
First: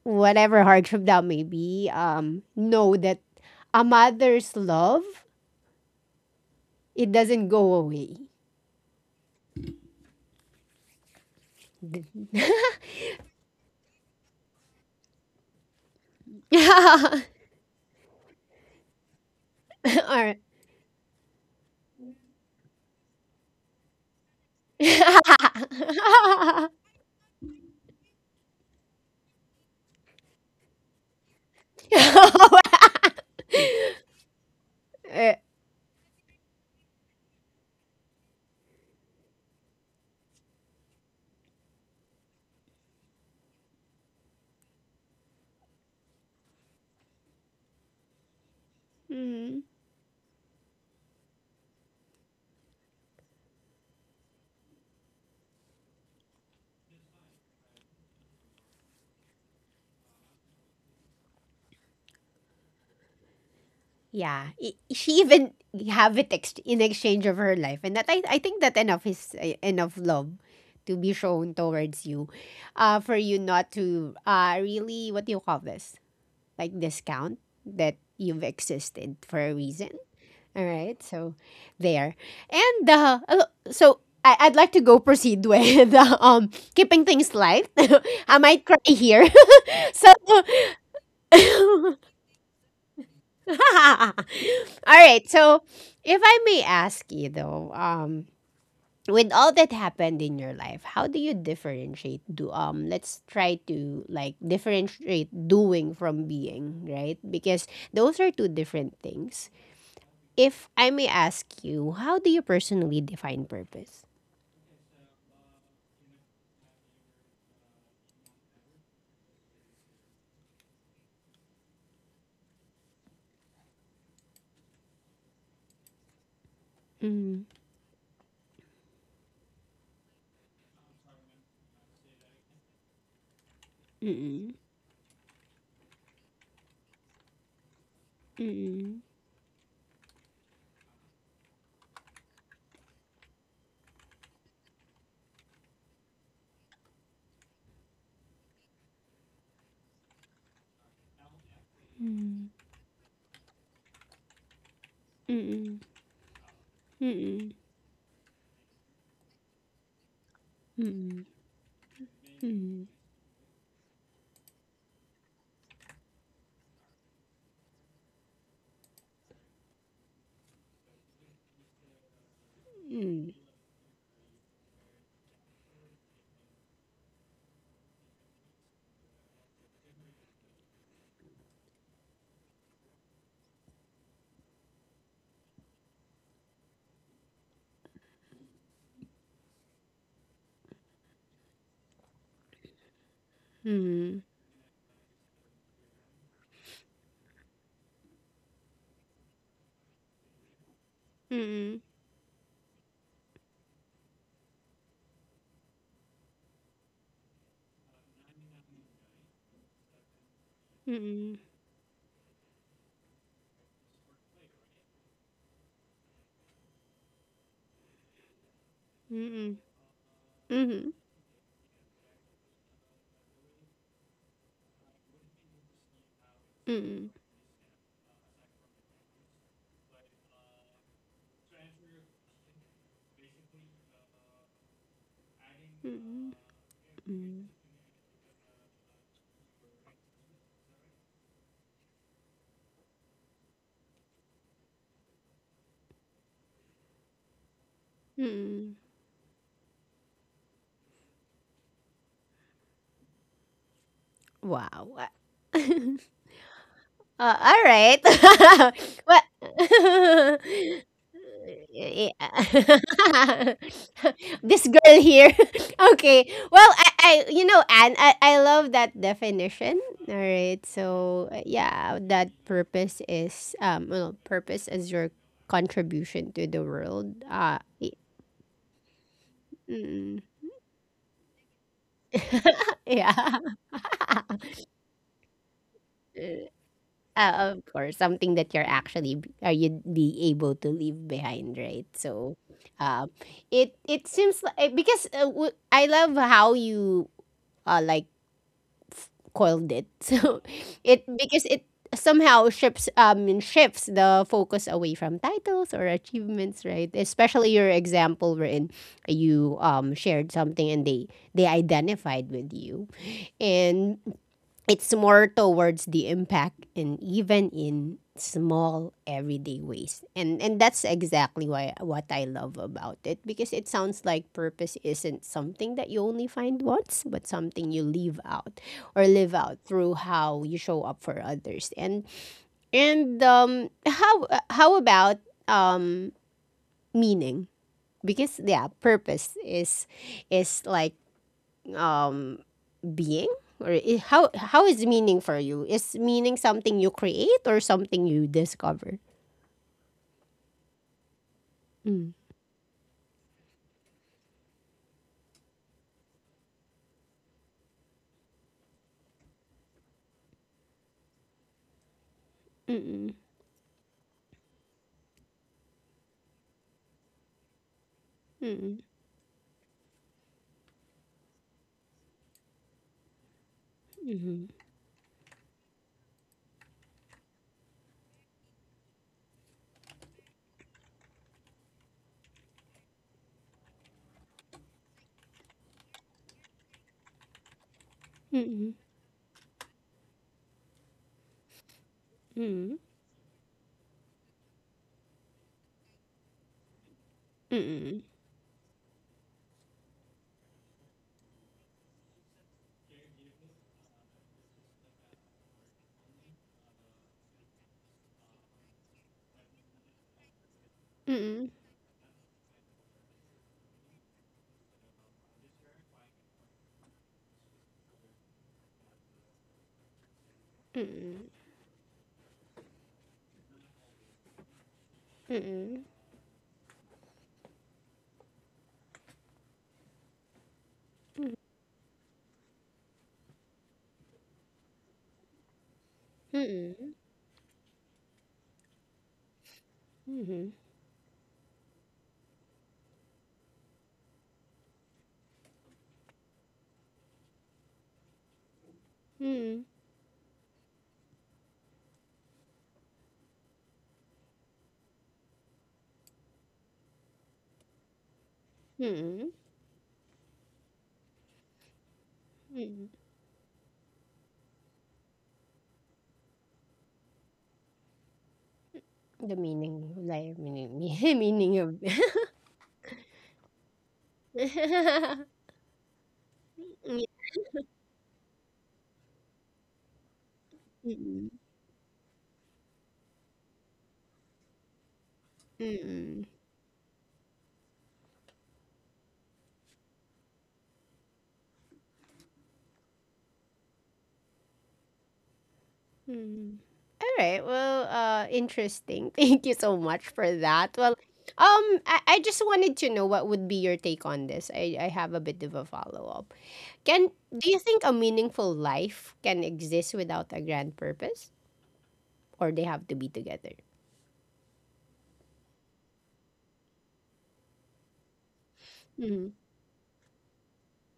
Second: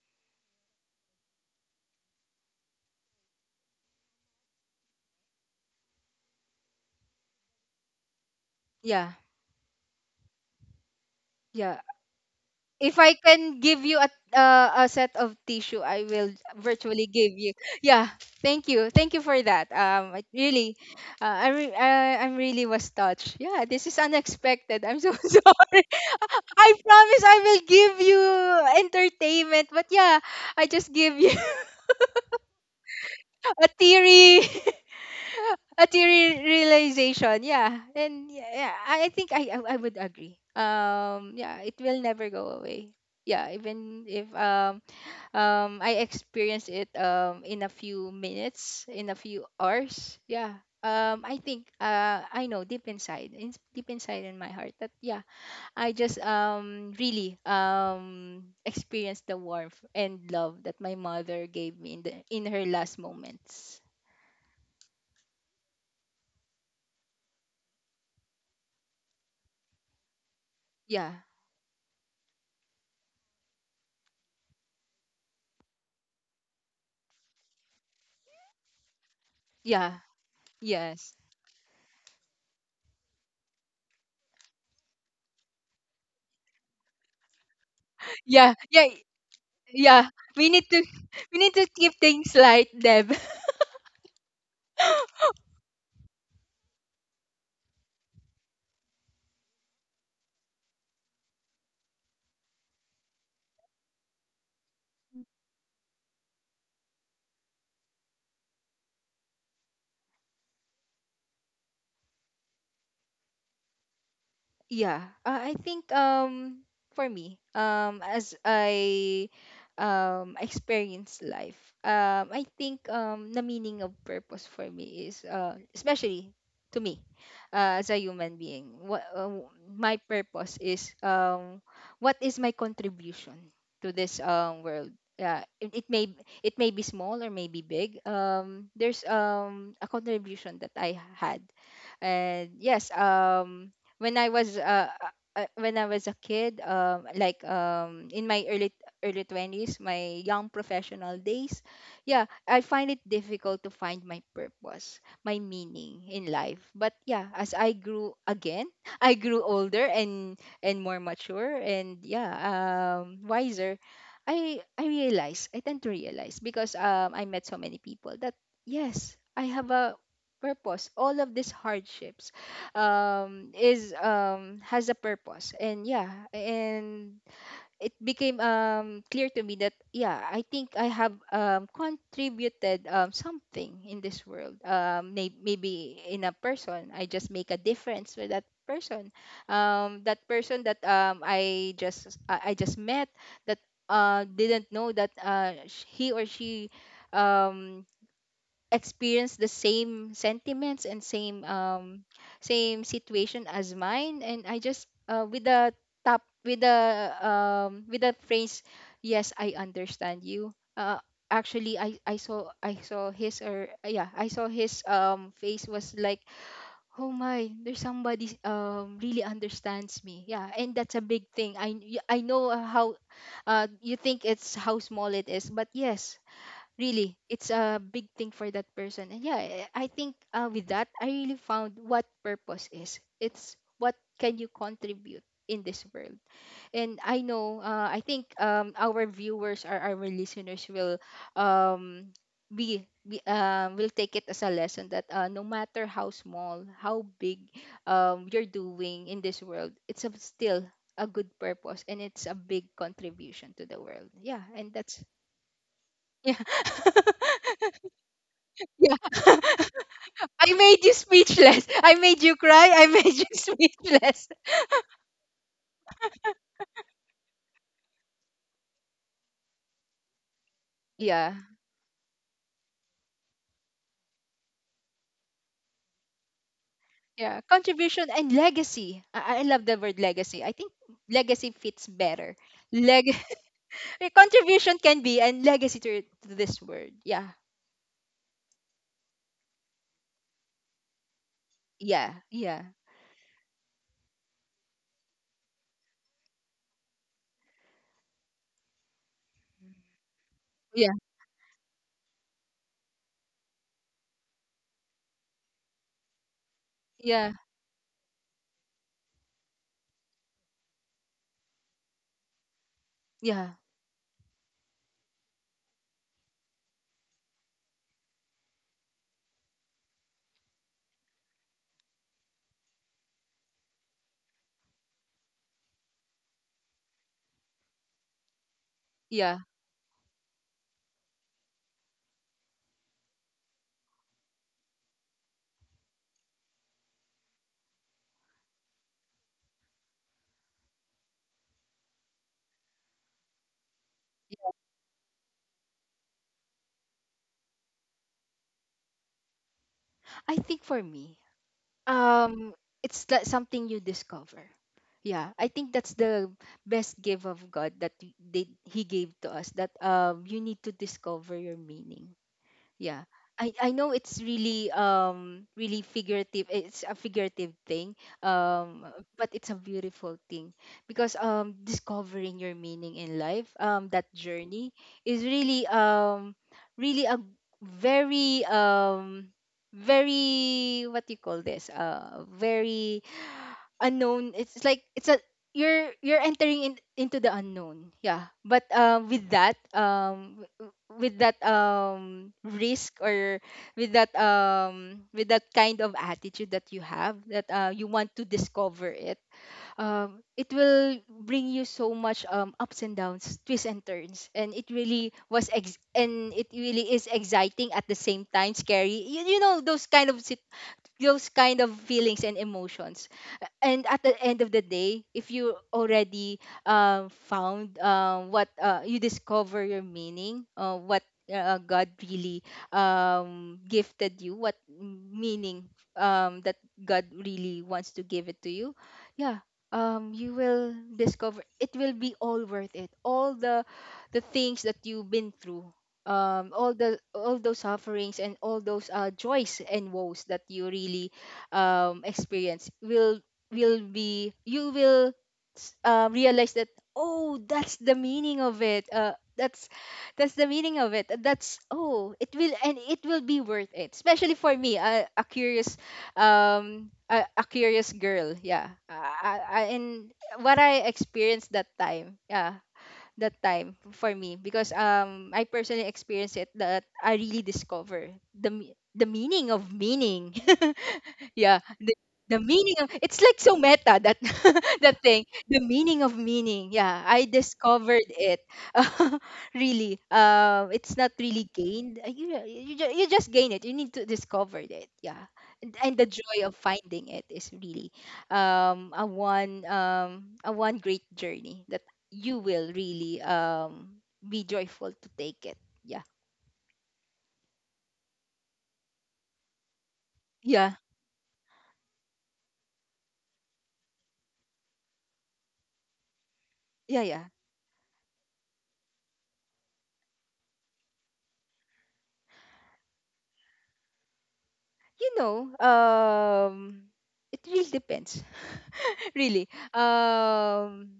Speaker 1: whatever hardship that may be, um, know that a mother's love, it doesn't go away.
Speaker 2: Yeah. Yeah. If I can give you a uh, a set of tissue, I will virtually give you. Yeah, thank you, thank you for that. Um, it
Speaker 1: Or—
Speaker 2: really, uh, I re- I I'm really was touched. Yeah, this is unexpected. I'm so sorry. I promise I will give you entertainment, but yeah, I just give you
Speaker 1: eh,
Speaker 2: a theory. A theory realization, yeah, and yeah, yeah, I I think I I I would agree. Um, yeah, it will never go away. Yeah, even if um um I experienced it um in a few minutes, in a few
Speaker 1: mm,
Speaker 2: hours. Yeah. Um I think uh I know deep inside, in, deep inside in my heart, that, yeah, I just um really um experienced the warmth and love that my mother gave me in the in her last moments.
Speaker 1: yeah, I— she even have it ex-— in exchange of her life, and that I, I think that enough is— eh, enough love to be
Speaker 2: Yeah.
Speaker 1: shown towards you, uh, for you not to, uh, really— what do you call this— like discount that you've existed for a reason.
Speaker 2: Yeah.
Speaker 1: All right,
Speaker 2: Yes.
Speaker 1: so there. And uh, al-— so I, I'd like to go proceed with uh, um, keeping things light. I
Speaker 2: Yeah.
Speaker 1: might cry
Speaker 2: Yeah.
Speaker 1: here.
Speaker 2: Yeah.
Speaker 1: So.
Speaker 2: We need to we need to keep things light, Deb.
Speaker 1: All right, so if I may ask you though, um with all that happened in your life, how do you differentiate do— um let's try to like differentiate doing from being, right? Because those are two different things. If I may ask you, how do you personally define purpose?
Speaker 2: Yeah, uh, I think, um for me, um as I um experience life, um I think um the meaning of purpose for me is, uh especially to me,
Speaker 1: 嗯
Speaker 2: uh, as a human being, what— uh, my purpose is— um what is my contribution to this
Speaker 1: 嗯
Speaker 2: um world. Yeah, it, it may it may be small or may be big.
Speaker 1: 嗯
Speaker 2: Um,
Speaker 1: 嗯
Speaker 2: there's um a contribution that I had, and yes, um when I was uh, uh, uh, when I was a kid, um, like um, in my early early twenties, my young professional days. Yeah,
Speaker 1: 嗯
Speaker 2: I find it difficult to find my purpose, my
Speaker 1: 嗯嗯
Speaker 2: meaning in life. But
Speaker 1: 嗯
Speaker 2: yeah,
Speaker 1: 嗯
Speaker 2: as I grew again, I grew older, and and more
Speaker 1: 嗯
Speaker 2: mature, and yeah,
Speaker 1: 嗯嗯
Speaker 2: um, wiser. I I realize I tend to realize, because um, I met so many people, that yes, I have a purpose. All of these hardships
Speaker 1: 嗯
Speaker 2: um is um has a purpose. And yeah, and it became um clear to me that, yeah, I think I have um contributed um something in this world. Um may- maybe in a person, I just make a difference with that person, um that person that— um i just i, I just met, that
Speaker 1: 嗯
Speaker 2: uh didn't know that— uh sh- he or she um experience the same sentiments and same
Speaker 1: 嗯
Speaker 2: um same situation as mine. And I just— uh, with the— top with the um with the phrase, "Yes, I understand you." Uh
Speaker 1: 嗯
Speaker 2: actually, i i saw I saw his— or, yeah, I saw his um face was like, "Oh my, there's somebody um really
Speaker 1: 嗯
Speaker 2: understands me." Yeah, and
Speaker 1: 嗯
Speaker 2: that's a big thing. i I know how— uh you think it's how small it is, but yes, really, it's a big thing for that person. And yeah, i I think, uh, with that, I really found what purpose is. It's what can you contribute in this world.
Speaker 1: 嗯
Speaker 2: And I
Speaker 1: 嗯
Speaker 2: know, uh, I think, um, our viewers or our listeners will um, be, be, um, will take it as a lesson that, uh, no matter how small, how big, um, you're
Speaker 1: 嗯，
Speaker 2: doing in this world, it's a— still a good purpose, and it's a big contribution to the world. Yeah,
Speaker 1: 哇
Speaker 2: and that's—
Speaker 1: 哇！
Speaker 2: yeah.
Speaker 1: Uh, all right.
Speaker 2: Yeah.
Speaker 1: Well,
Speaker 2: I made you speechless. I made you cry.
Speaker 1: yeah.
Speaker 2: I made you speechless.
Speaker 1: This girl here. Okay. Well, I— I, you know, Anne, I, I love that definition. All right. So
Speaker 2: Yeah.
Speaker 1: uh, yeah, that purpose is, um, well, purpose is your contribution to the world.
Speaker 2: Yeah.
Speaker 1: Uh, y-—
Speaker 2: Contribution and legacy. I, I love the word
Speaker 1: mm.
Speaker 2: legacy. I think legacy fits better. Leg
Speaker 1: Yeah.
Speaker 2: a contribution can be, and legacy to, to this word. Yeah.
Speaker 1: Ah, of course, something that you're actually b-— are you be able to leave behind, right?
Speaker 2: Yeah.
Speaker 1: So,
Speaker 2: Yeah.
Speaker 1: um, it it seems like, because uh, w-— I love how you uh, like, coiled it. So,
Speaker 2: Yeah.
Speaker 1: it— because it somehow shifts um and shifts the focus away from titles or achievements, right? Especially your example wherein you, um, shared something and they they identified with you,
Speaker 2: Yeah.
Speaker 1: and it's more towards the impact and even in small everyday ways. and and that's exactly why— what I love about it, because it sounds like purpose isn't something that you only find once, but something you live out, or live
Speaker 2: Yeah.
Speaker 1: out through how you show up for others. and and um, how— uh, how about um meaning, because yeah, purpose is— is like, um, being, or i-— how—
Speaker 2: Yeah.
Speaker 1: how is meaning for you? Is meaning something you create or something you discover?
Speaker 2: I think for me,
Speaker 1: Mm.
Speaker 2: um it's that something you discover. Yeah, I think that's the best gift of God, that y- they, he gave to us, that um you need to discover your meaning. Yeah,
Speaker 1: Mm-mm.
Speaker 2: i i know it's really um really figurative. It's a figurative thing,
Speaker 1: Mm-mm.
Speaker 2: um but it's a beautiful thing, because um discovering your meaning in life, um that
Speaker 1: Mhm.
Speaker 2: journey is really um really a very um very— what do you call this— uh very unknown. It's it's like it's a— you're you're entering in, into the unknown. Yeah, but
Speaker 1: Mm-mm.
Speaker 2: um with that— um w- with that um risk, or with that— um with that kind of attitude that you have, that, uh, you
Speaker 1: Mm-mm.
Speaker 2: want to discover it. Um it will bring you so much— um ups and downs, twists and turns. And it really was ex- and it really is exciting, at the same time scary. You, you know, those kind of— sit- those
Speaker 1: Mm-mm.
Speaker 2: kind of feelings and emotions. And at the end of the day, if you already um, found— um, what— uh, you discover your meaning, uh, what— uh, God really um, gifted you, what meaning,
Speaker 1: Mm-mm.
Speaker 2: um, that God really wants to give it to you. Yeah, um, you will discover It will be all worth it, all the the things that you've been through, um, all
Speaker 1: Mm-mm.
Speaker 2: the— all those sufferings, and all those, uh, joys and woes
Speaker 1: Mm-mm.
Speaker 2: that
Speaker 1: Mhm.
Speaker 2: you really um, experience, will— will be you will— s- uh, realize that, "Oh, that's the meaning of it." uh,
Speaker 1: Mm-mm.
Speaker 2: that's that's the meaning of it. That's— oh, it will— and it will be worth it, especially for me, a, a curious— um a, a curious girl. Yeah, uh,
Speaker 1: Mm-mm.
Speaker 2: I, I, and what I experienced that time. Yeah,
Speaker 1: Mm-mm.
Speaker 2: that time for me, because um I personally experienced it, that I really discover the me- the
Speaker 1: The
Speaker 2: meaning of
Speaker 1: meaning,
Speaker 2: meaning.
Speaker 1: like meaning meaning
Speaker 2: Yeah,
Speaker 1: of
Speaker 2: the, the meaning of— it's like so meta that that thing, the meaning of meaning. Yeah, I
Speaker 1: Mm-mm.
Speaker 2: discovered it. Really, um, it's not really gained. Uh, You you just, you just gain it. You need to discover it. Yeah, and, and the
Speaker 1: Mm-mm.
Speaker 2: joy of finding it is really um a one um a one great journey that you will really um be joyful to take it. Yeah,
Speaker 1: Hmm. All right. Well, uh, interesting. Thank you so much for
Speaker 2: yeah,
Speaker 1: that. Well, um, I— I just wanted to know what would be your take on this. I, I have a bit of a follow up.
Speaker 2: yeah,
Speaker 1: Can—
Speaker 2: yeah.
Speaker 1: do you think a meaningful life can exist without a grand purpose, or they have to be together?
Speaker 2: You know, um, it really depends.
Speaker 1: Mm-hmm.
Speaker 2: Really, um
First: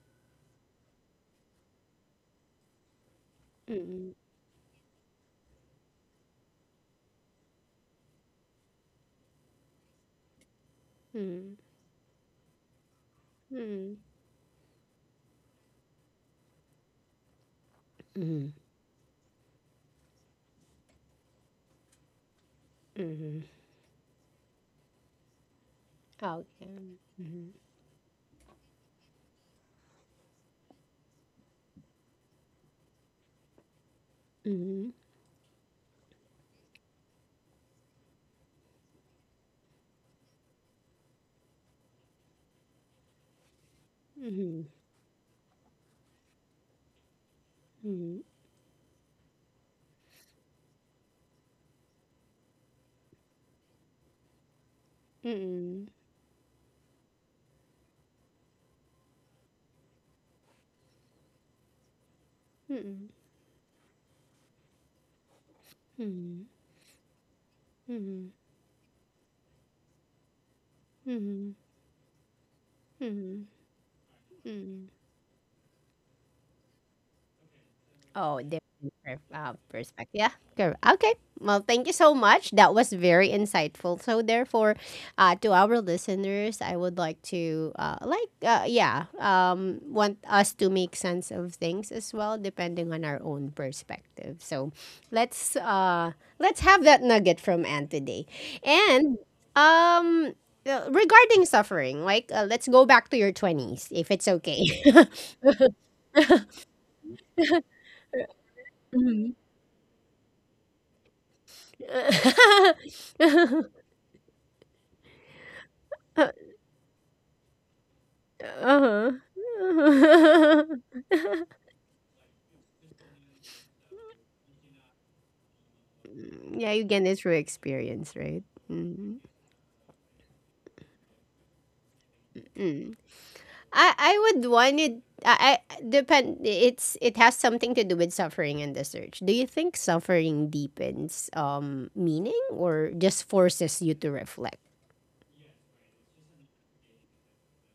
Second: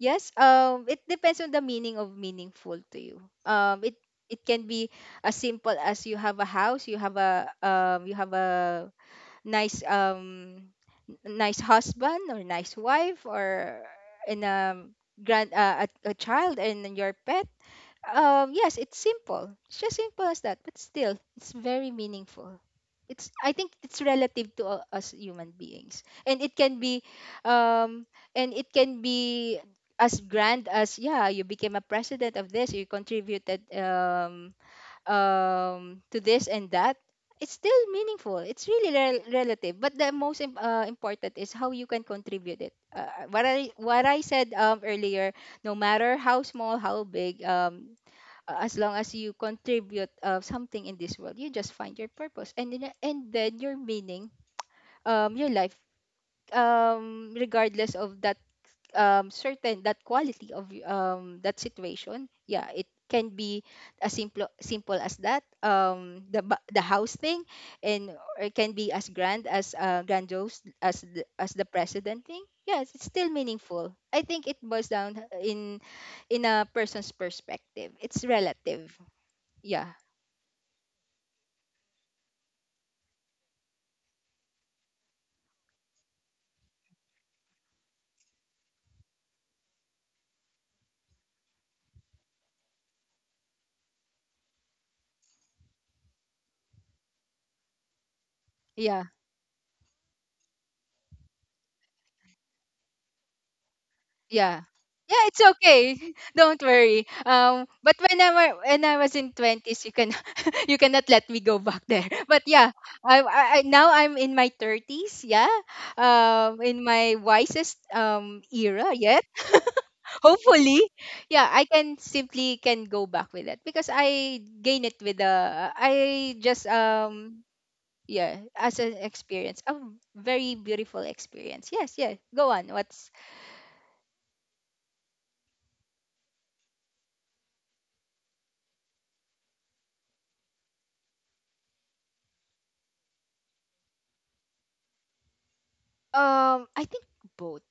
Speaker 2: yes, um it depends on the meaning of meaningful to you. um it
Speaker 1: Mm-hmm.
Speaker 2: it can be as simple as you have a house, you have a— um you have a nice— um n- nice husband or nice wife, or
Speaker 1: Mm-hmm.
Speaker 2: in a grand, uh, a, a child, and then your pet.
Speaker 1: Mm-hmm.
Speaker 2: Um, yes, it's simple. It's just simple as that, but still, it's very meaningful. It's
Speaker 1: Mm-hmm.
Speaker 2: I think it's relative to u- us human beings, and
Speaker 1: Okay.
Speaker 2: it can be,
Speaker 1: Mm-hmm.
Speaker 2: um, and it can be as grand as, yeah, you became a president of this, you contributed, um,
Speaker 1: Mm-hmm.
Speaker 2: um, to this and that. It's still meaningful. It's really rel- relative, but the most im- uh, important is how you can contribute it. Uh, what I what I said
Speaker 1: Mm-hmm.
Speaker 2: um, earlier no matter how small, how big, um, uh, as long as you contribute uh, something in this world, you just find your purpose, and then and then your meaning, um your life,
Speaker 1: Mm-hmm.
Speaker 2: um regardless of that, um certain that quality of y- um that situation. Yeah, it
Speaker 1: Mm-hmm.
Speaker 2: can be as simple simple as that, um the
Speaker 1: Mm-hmm.
Speaker 2: ba- the house thing, and
Speaker 1: Mm-hmm.
Speaker 2: or it can be as grand as uh grandiose as the,
Speaker 1: Mm-hmm.
Speaker 2: as the president thing. Yes, it's still
Speaker 1: Mm-hmm.
Speaker 2: meaningful. I think it
Speaker 1: Mm-hmm.
Speaker 2: boils down uh, in in a person's perspective. It's
Speaker 1: Oh,
Speaker 2: relative.
Speaker 1: different per-— uh,
Speaker 2: Yeah.
Speaker 1: perspective. Yeah, correct. Okay. Well, thank you so much. That was very insightful. So, therefore, uh, to our listeners, I would like to, uh, like, uh, yeah, um, want us to make sense of things as well, depending on our own perspective. So, let's uh, let's have that nugget from Anne today,
Speaker 2: Yeah,
Speaker 1: and um. Uh, regarding suffering, like, uh, let's go back to your twenties, if it's
Speaker 2: yeah.
Speaker 1: okay.
Speaker 2: Yeah, it's okay. Don't worry. Um, but when I were, when I was
Speaker 1: Hmm.
Speaker 2: in twenties, you can you cannot let me go back there. But yeah, I, I I- now I'm in my thirties. Yeah, um, in my wisest um era
Speaker 1: Uh-huh.
Speaker 2: yet. Hopefully, yeah, I can simply can go back with it because I gain it with the I just
Speaker 1: Yeah, you get it through
Speaker 2: um
Speaker 1: experience, right?
Speaker 2: yeah as an
Speaker 1: Mm-hmm.
Speaker 2: experience, a very beautiful experience. Yes, yeah. Go on.
Speaker 1: Mm.
Speaker 2: What's
Speaker 1: I— I would want it. I, I depend. It's— it has something to do with suffering and the search. Do you think suffering deepens um, meaning or just forces you to reflect?
Speaker 2: Um, I think both.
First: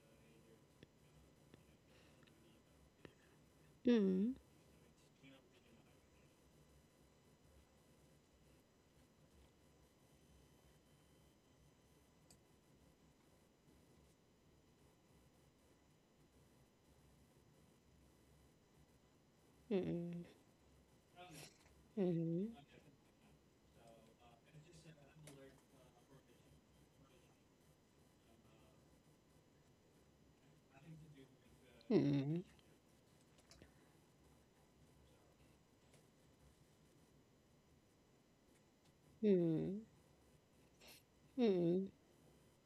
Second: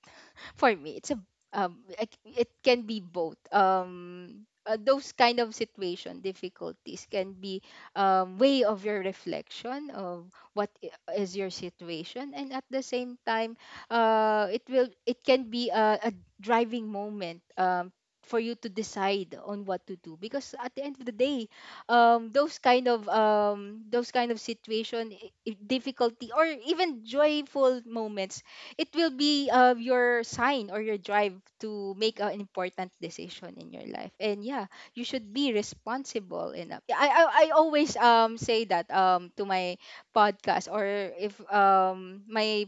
Speaker 2: For me, it's a um, it it can be both.
Speaker 1: Mm.
Speaker 2: Um, uh, those kind of situation difficulties can be um, way of your reflection of what i- is your situation, and at the same time, uh, it will it can be a, a driving moment, um, for you to decide on what to do
Speaker 1: Mm.
Speaker 2: because at the end of the day, um,
Speaker 1: Mm.
Speaker 2: those kind of um, those kind of situation, i- i- difficulty or even joyful moments, it will be uh, your sign or your drive to make an
Speaker 1: Mm.
Speaker 2: important decision in your life. And yeah, you should be responsible enough. Yeah, i i, I always um say that um to my
Speaker 1: Mm.
Speaker 2: podcast or if
Speaker 1: Mm.
Speaker 2: um my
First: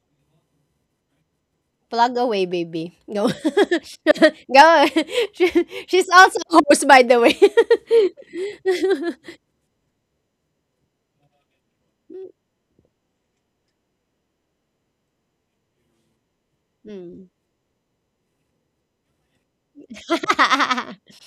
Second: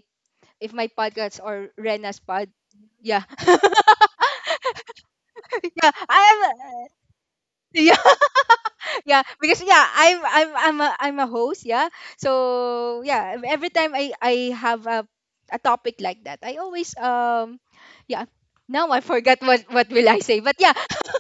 Speaker 2: if my podcast or
Speaker 1: Plug
Speaker 2: Rena's
Speaker 1: away,
Speaker 2: pod.
Speaker 1: baby.
Speaker 2: Yeah.
Speaker 1: Go, go. She-—
Speaker 2: Yeah,
Speaker 1: she's also
Speaker 2: I
Speaker 1: a host,
Speaker 2: am.
Speaker 1: by the way.
Speaker 2: Yeah, yeah, because yeah, i'm i'm i'm a, I'm a host. Yeah, so yeah, every time i i have a, a topic like that, I always
Speaker 1: Mm.
Speaker 2: um yeah now I forgot what what will I say, but yeah.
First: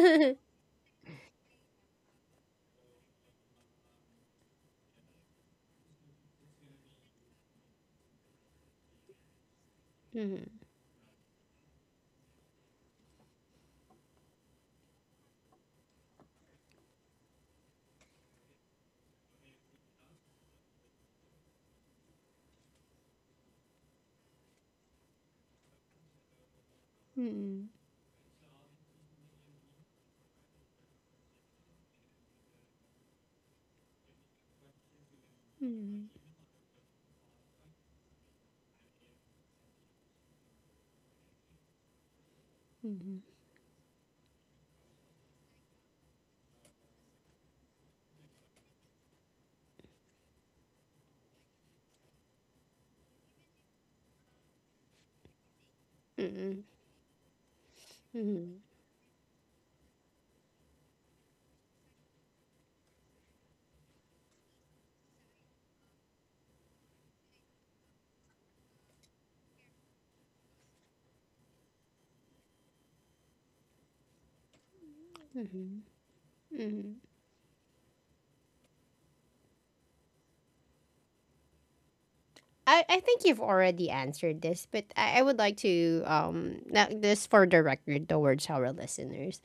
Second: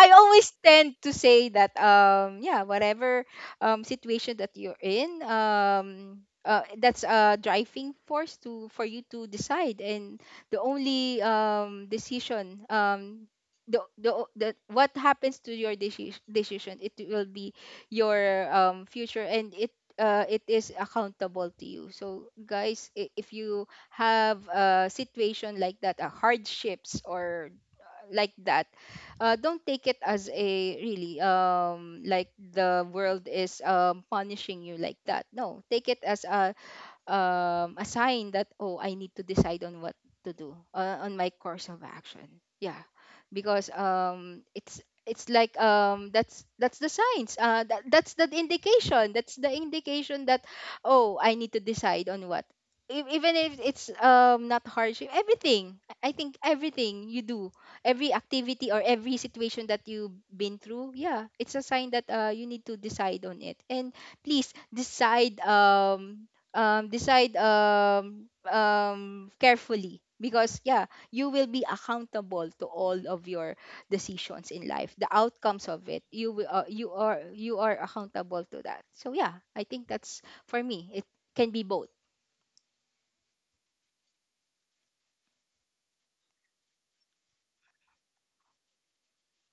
Speaker 2: I always tend to say that um yeah, whatever um situation that you're in, um uh, that's a driving force to for you to decide. And
Speaker 1: Mhm.
Speaker 2: the only um decision, um the, the, o- the what happens to your deci- decision, it will be your um future. And it, uh, it is accountable to you. So guys, i- if you have a situation like that, a hardships or
Speaker 1: Mhm.
Speaker 2: like that, uh, don't take it as a really um like the world is um punishing you like that. No, take it
Speaker 1: Mhm.
Speaker 2: as a um, a sign that oh, I need to decide on what to do uh, on my course of action. Yeah,
Speaker 1: Mhm.
Speaker 2: because um, it's it's like um, that's that's the signs. Uh, that, that's the indication. That's the indication that oh, I need to decide on what. E- Even if it's um, not hardship, everything. I I think
Speaker 1: Mhm.
Speaker 2: everything you do, every
Speaker 1: Mhm.
Speaker 2: activity or every situation that you've been through, yeah, it's a sign that uh, you need to decide on it. And please decide um um, decide um, um, carefully, because yeah, you will be accountable to all of your decisions in life. The outcomes of
Speaker 1: Mhm.
Speaker 2: it, you will uh, you
Speaker 1: Mhm.
Speaker 2: are you are accountable to that. So yeah, I think that's for me, it can be both.
Speaker 1: I, I think you've already answered this, but I, I would like to um, now this for the record towards our listeners.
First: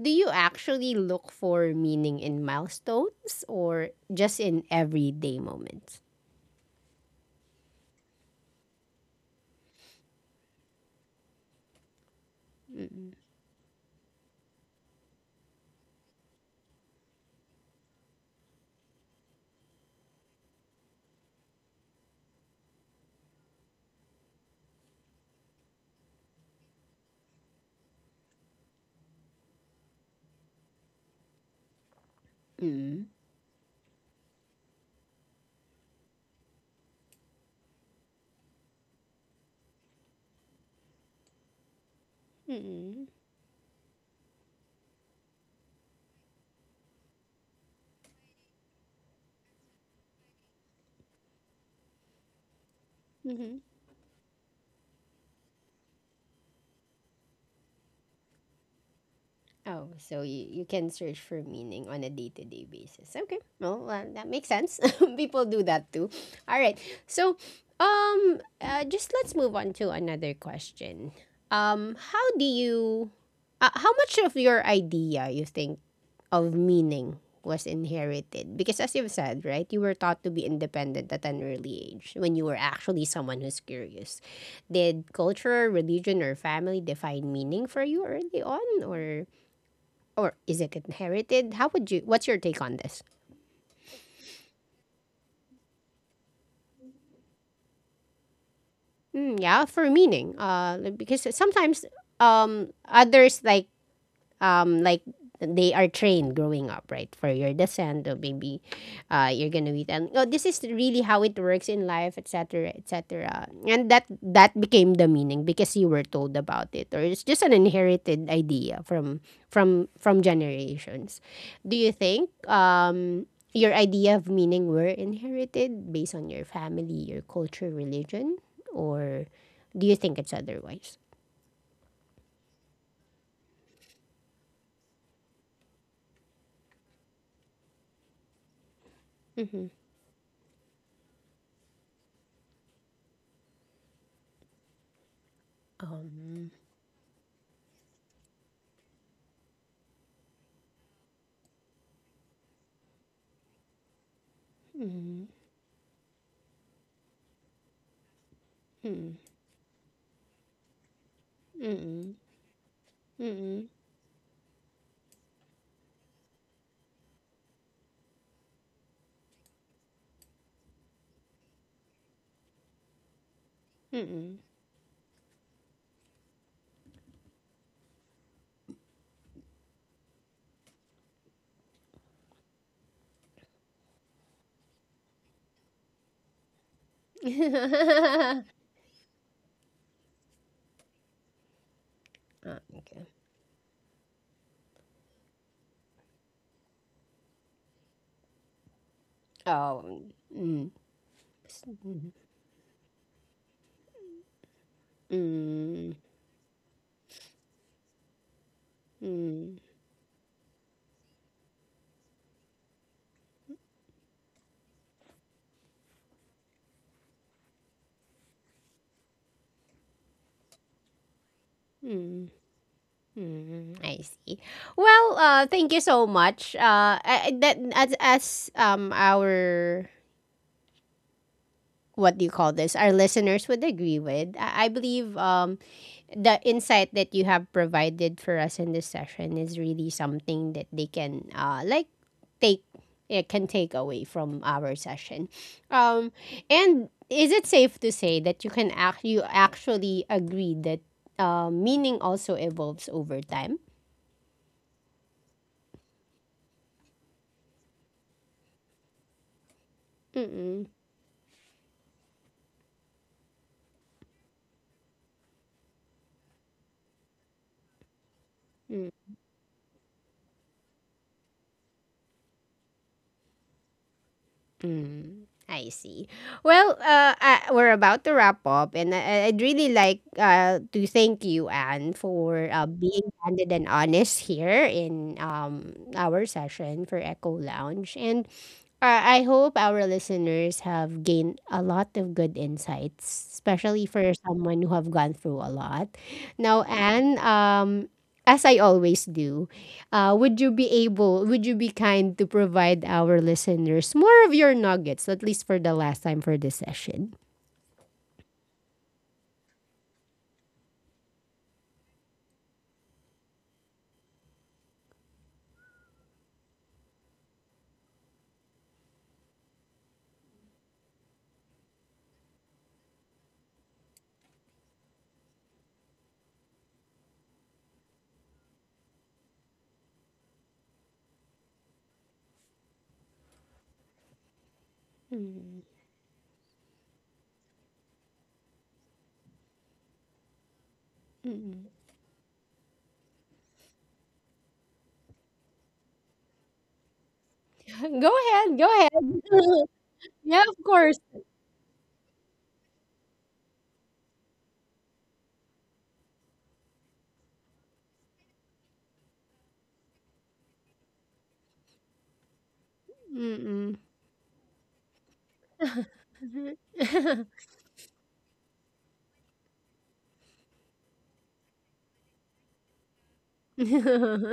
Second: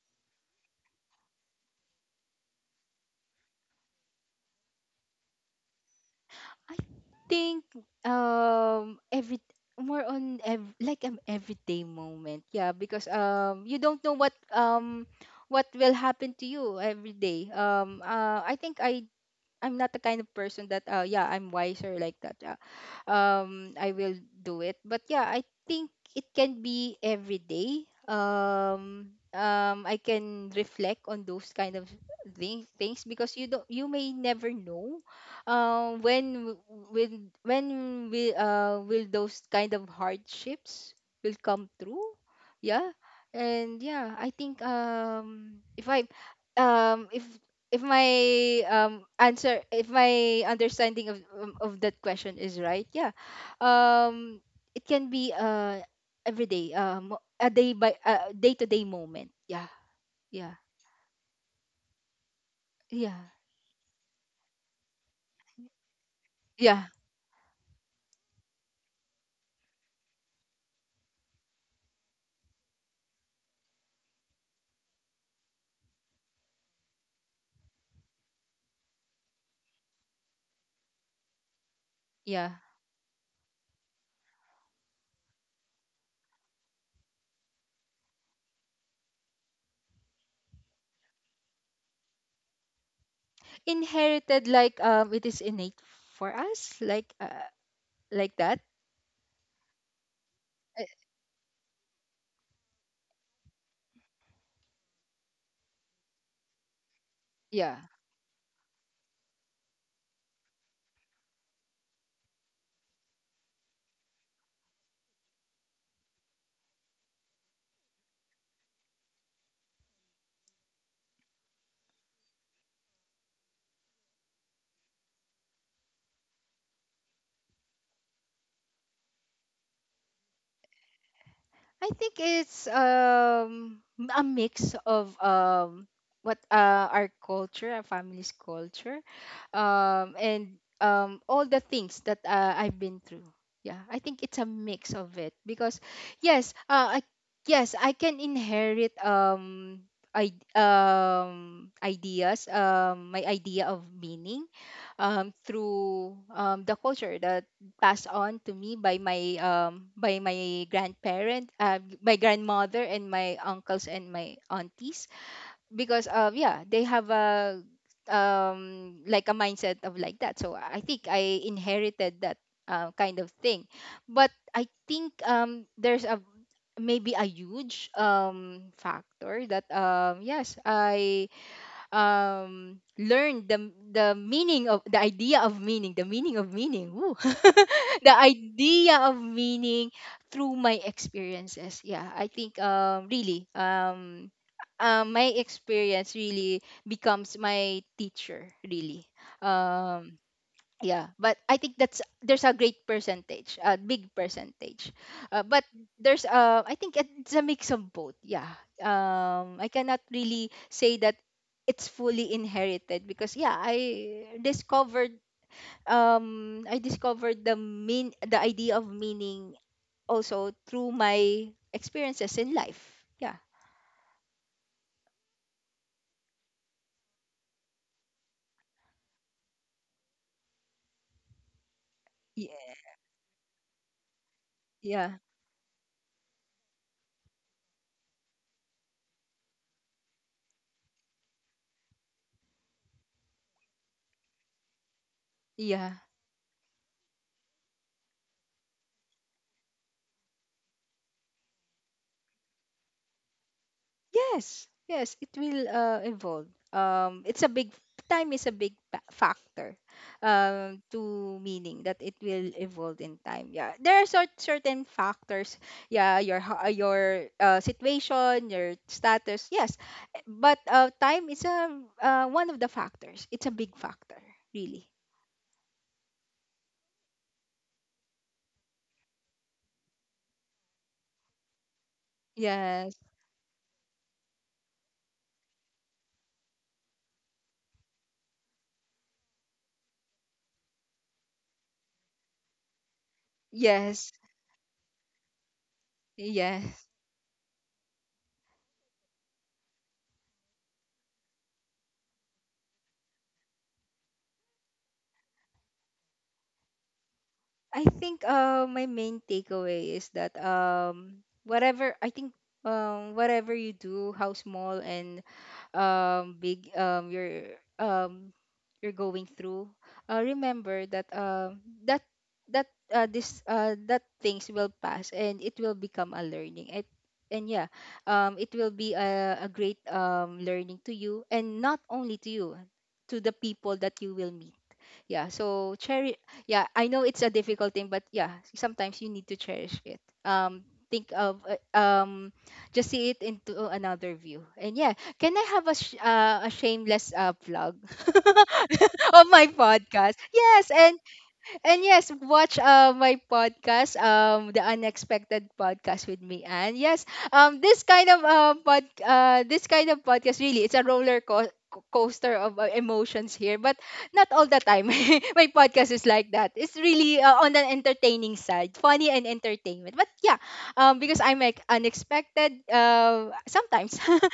Speaker 1: Do you actually look for meaning in milestones or just in everyday moments?
Speaker 2: I think um every more on ev- like an everyday moment. Yeah, because
Speaker 1: Mm-mm.
Speaker 2: um you don't know what um what will happen to you every day. um uh, i think i I'm not the kind of person that uh yeah I'm wiser like that. Yeah, um I will do it, but yeah, I think it can be every day. um um I can reflect on those kind of thing, things,
Speaker 1: Mm-mm.
Speaker 2: because you don't you may never know um when w- when when will uh will those kind of hardships will come through. Yeah. And yeah, I think um if I um if if my um answer, if my understanding of um, of that question is right, yeah, um it can be uh every day, um a day by a day to day moment. Yeah.
Speaker 1: Oh, so you—
Speaker 2: Yeah.
Speaker 1: you can search for meaning on a day to day basis.
Speaker 2: Yeah.
Speaker 1: Okay, well, uh, that makes sense. People do that too. All right,
Speaker 2: Yeah.
Speaker 1: so um, uh, just let's move on to another question. Um, how do you— uh, how much of your idea you think of meaning was inherited? Because as you've said, right, you were taught to be independent at an early age when you
Speaker 2: Yeah.
Speaker 1: were actually someone who's curious. Did culture, religion, or family define meaning for you early on, or— or is it inherited? How would you? What's your take on this?
Speaker 2: Inherited, like um it is innate for us, like uh, like that.
Speaker 1: Mm, yeah, for meaning, uh,
Speaker 2: Uh,
Speaker 1: because sometimes um, others like um like they are trained growing up, right? For your
Speaker 2: yeah,
Speaker 1: descent, or maybe uh, you're gonna be and oh, this is really how it works in life, et cetera, et cetera. And that— that became the meaning because you were told about it, or it's just an inherited idea from from from generations. Do you think um, your idea of meaning were inherited based on your family, your culture, religion, or do you think it's otherwise?
Speaker 2: I think it's um m- a mix of um what uh our culture, our family's culture,
Speaker 1: Mm-hmm.
Speaker 2: um and um all the things that uh, I've been through. Yeah, I think it's a mix of it, because yes,
Speaker 1: Um,
Speaker 2: uh I, yes, I can inherit um I um ideas, um my idea of meaning,
Speaker 1: mm-hmm.
Speaker 2: um, through um, the culture that passed on to me by my um, by my grandparent, uh, my
Speaker 1: Mm-mm.
Speaker 2: grandmother, and my
Speaker 1: Mm-mm.
Speaker 2: uncles and my aunties. Because uh, yeah, they have a um, like a mindset of like that. So I think I inherited that uh, kind of thing. But
Speaker 1: Mm-mm.
Speaker 2: I think um, there's a maybe a huge um, factor that um, yes, I um, learn the the meaning of the idea of meaning, the meaning of meaning, woo. The idea of meaning through my experiences. Yeah, I think
Speaker 1: Ah,
Speaker 2: um,
Speaker 1: okay.
Speaker 2: really um, um, my experience really becomes my teacher. Really,
Speaker 1: Oh,
Speaker 2: um,
Speaker 1: mm.
Speaker 2: yeah, but I
Speaker 1: S-—
Speaker 2: think that's
Speaker 1: mhm.
Speaker 2: there's a great percentage, a big percentage, uh, but
Speaker 1: Mm.
Speaker 2: there's uh I think it's a mix of both. Yeah, um
Speaker 1: Mm.
Speaker 2: I cannot really say that it's fully inherited, because yeah, I discovered um I discovered the mean, the idea of meaning also through my
Speaker 1: Mm.
Speaker 2: experiences in life. Yeah.
Speaker 1: Mm. I see. Well, uh, thank you so much. Uh, I- I- that as— as um, our— what do you call this?
Speaker 2: Yeah.
Speaker 1: Our listeners would agree with. I, I believe
Speaker 2: Yeah.
Speaker 1: um, the insight that you have provided for us in this session is really something that they can, uh, like, take— it can take away from our session.
Speaker 2: Yeah.
Speaker 1: Um, and is it safe to say that you can act— you actually agree that uh, meaning also evolves over time?
Speaker 2: Yes, yes, it will uh, evolve. Um, it's a big time is a big pa- factor,
Speaker 1: Mm-mm.
Speaker 2: um, to meaning that it will evolve in time. Yeah, there are cer- certain factors. Yeah, your ho- uh, your uh, situation, your
Speaker 1: Mm.
Speaker 2: status. Yes, eh, but uh, time is a uh, one of the factors. It's a big factor, really.
Speaker 1: Mm, I see. Well, uh, uh, we're about to wrap up, and I, I'd really like uh, to thank you, Anne, for uh,
Speaker 2: Yes,
Speaker 1: being candid and honest here in um, our session for Echo Lounge. And uh, I hope our listeners have gained a lot of good insights, especially
Speaker 2: yes,
Speaker 1: for someone who have gone through a lot. Now,
Speaker 2: yes.
Speaker 1: Anne, um, as I always do, uh, would you be able— would you be kind to provide our listeners more of your nuggets, at least for the last time for this session?
Speaker 2: I think uh, my main takeaway is that um, whatever I think um, whatever you do, how small and um, big, um, you're um, you're going through, uh, remember that um, that that uh, this uh, that things will pass and it will become a learning. It, and yeah, um, it will be a, a great um, learning to you, and not only to you, to the people that you will meet. Yeah,
Speaker 1: Mm.
Speaker 2: so cherish. Yeah, I know it's a difficult thing, but yeah, sometimes you need to cherish it. um think of
Speaker 1: Mm.
Speaker 2: uh, um just see it into another view. And yeah, can I have a sh- uh, a shameless uh, plug
Speaker 1: Go ahead, go ahead.
Speaker 2: of my podcast?
Speaker 1: Yeah, of
Speaker 2: Yes. and
Speaker 1: course.
Speaker 2: and yes, watch uh, my podcast, um, the Unexpected Podcast with me. And yes, um, this kind of uh, pod, uh, this kind of podcast, really, it's a roller co- co- coaster of uh, emotions here, but
Speaker 1: Mm-mm.
Speaker 2: not all the time. My podcast is like that. It's really uh, on an entertaining side, funny and entertainment. But yeah, um, because I'm like unexpected. Uh, sometimes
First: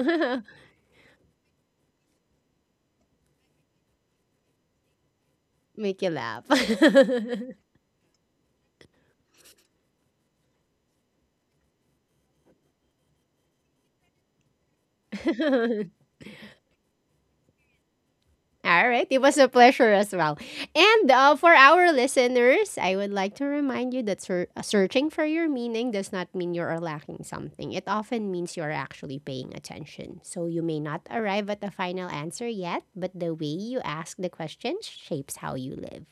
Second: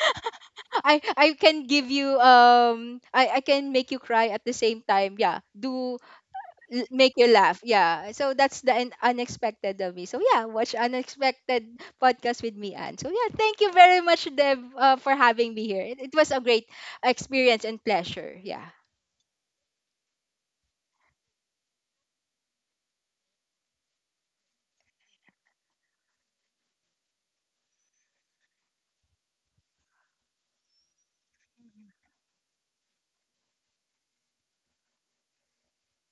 Speaker 2: I I can give you um I I can make you cry at the same time. Yeah, do
Speaker 1: Make you laugh.
Speaker 2: l- make you laugh. Yeah. So that's the un- unexpected of me. So yeah, watch Unexpected Podcast with me, Anne. So yeah, thank you very much, Deb, uh, for having me here. It, it was a great experience and pleasure. Yeah.
Speaker 1: All right. It was a pleasure as well. And uh, for our listeners, I would like to remind you that ser-— uh, searching for your meaning does not mean you are lacking something. It often means you are actually paying attention. So you may not arrive at the final answer yet, but the way you ask the question shapes how you live.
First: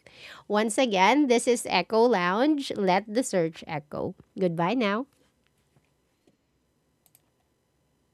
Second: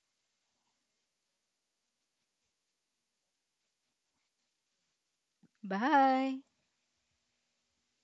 Speaker 1: Once again, this is Echo Lounge. Let the search echo. Goodbye now.
Speaker 2: Bye.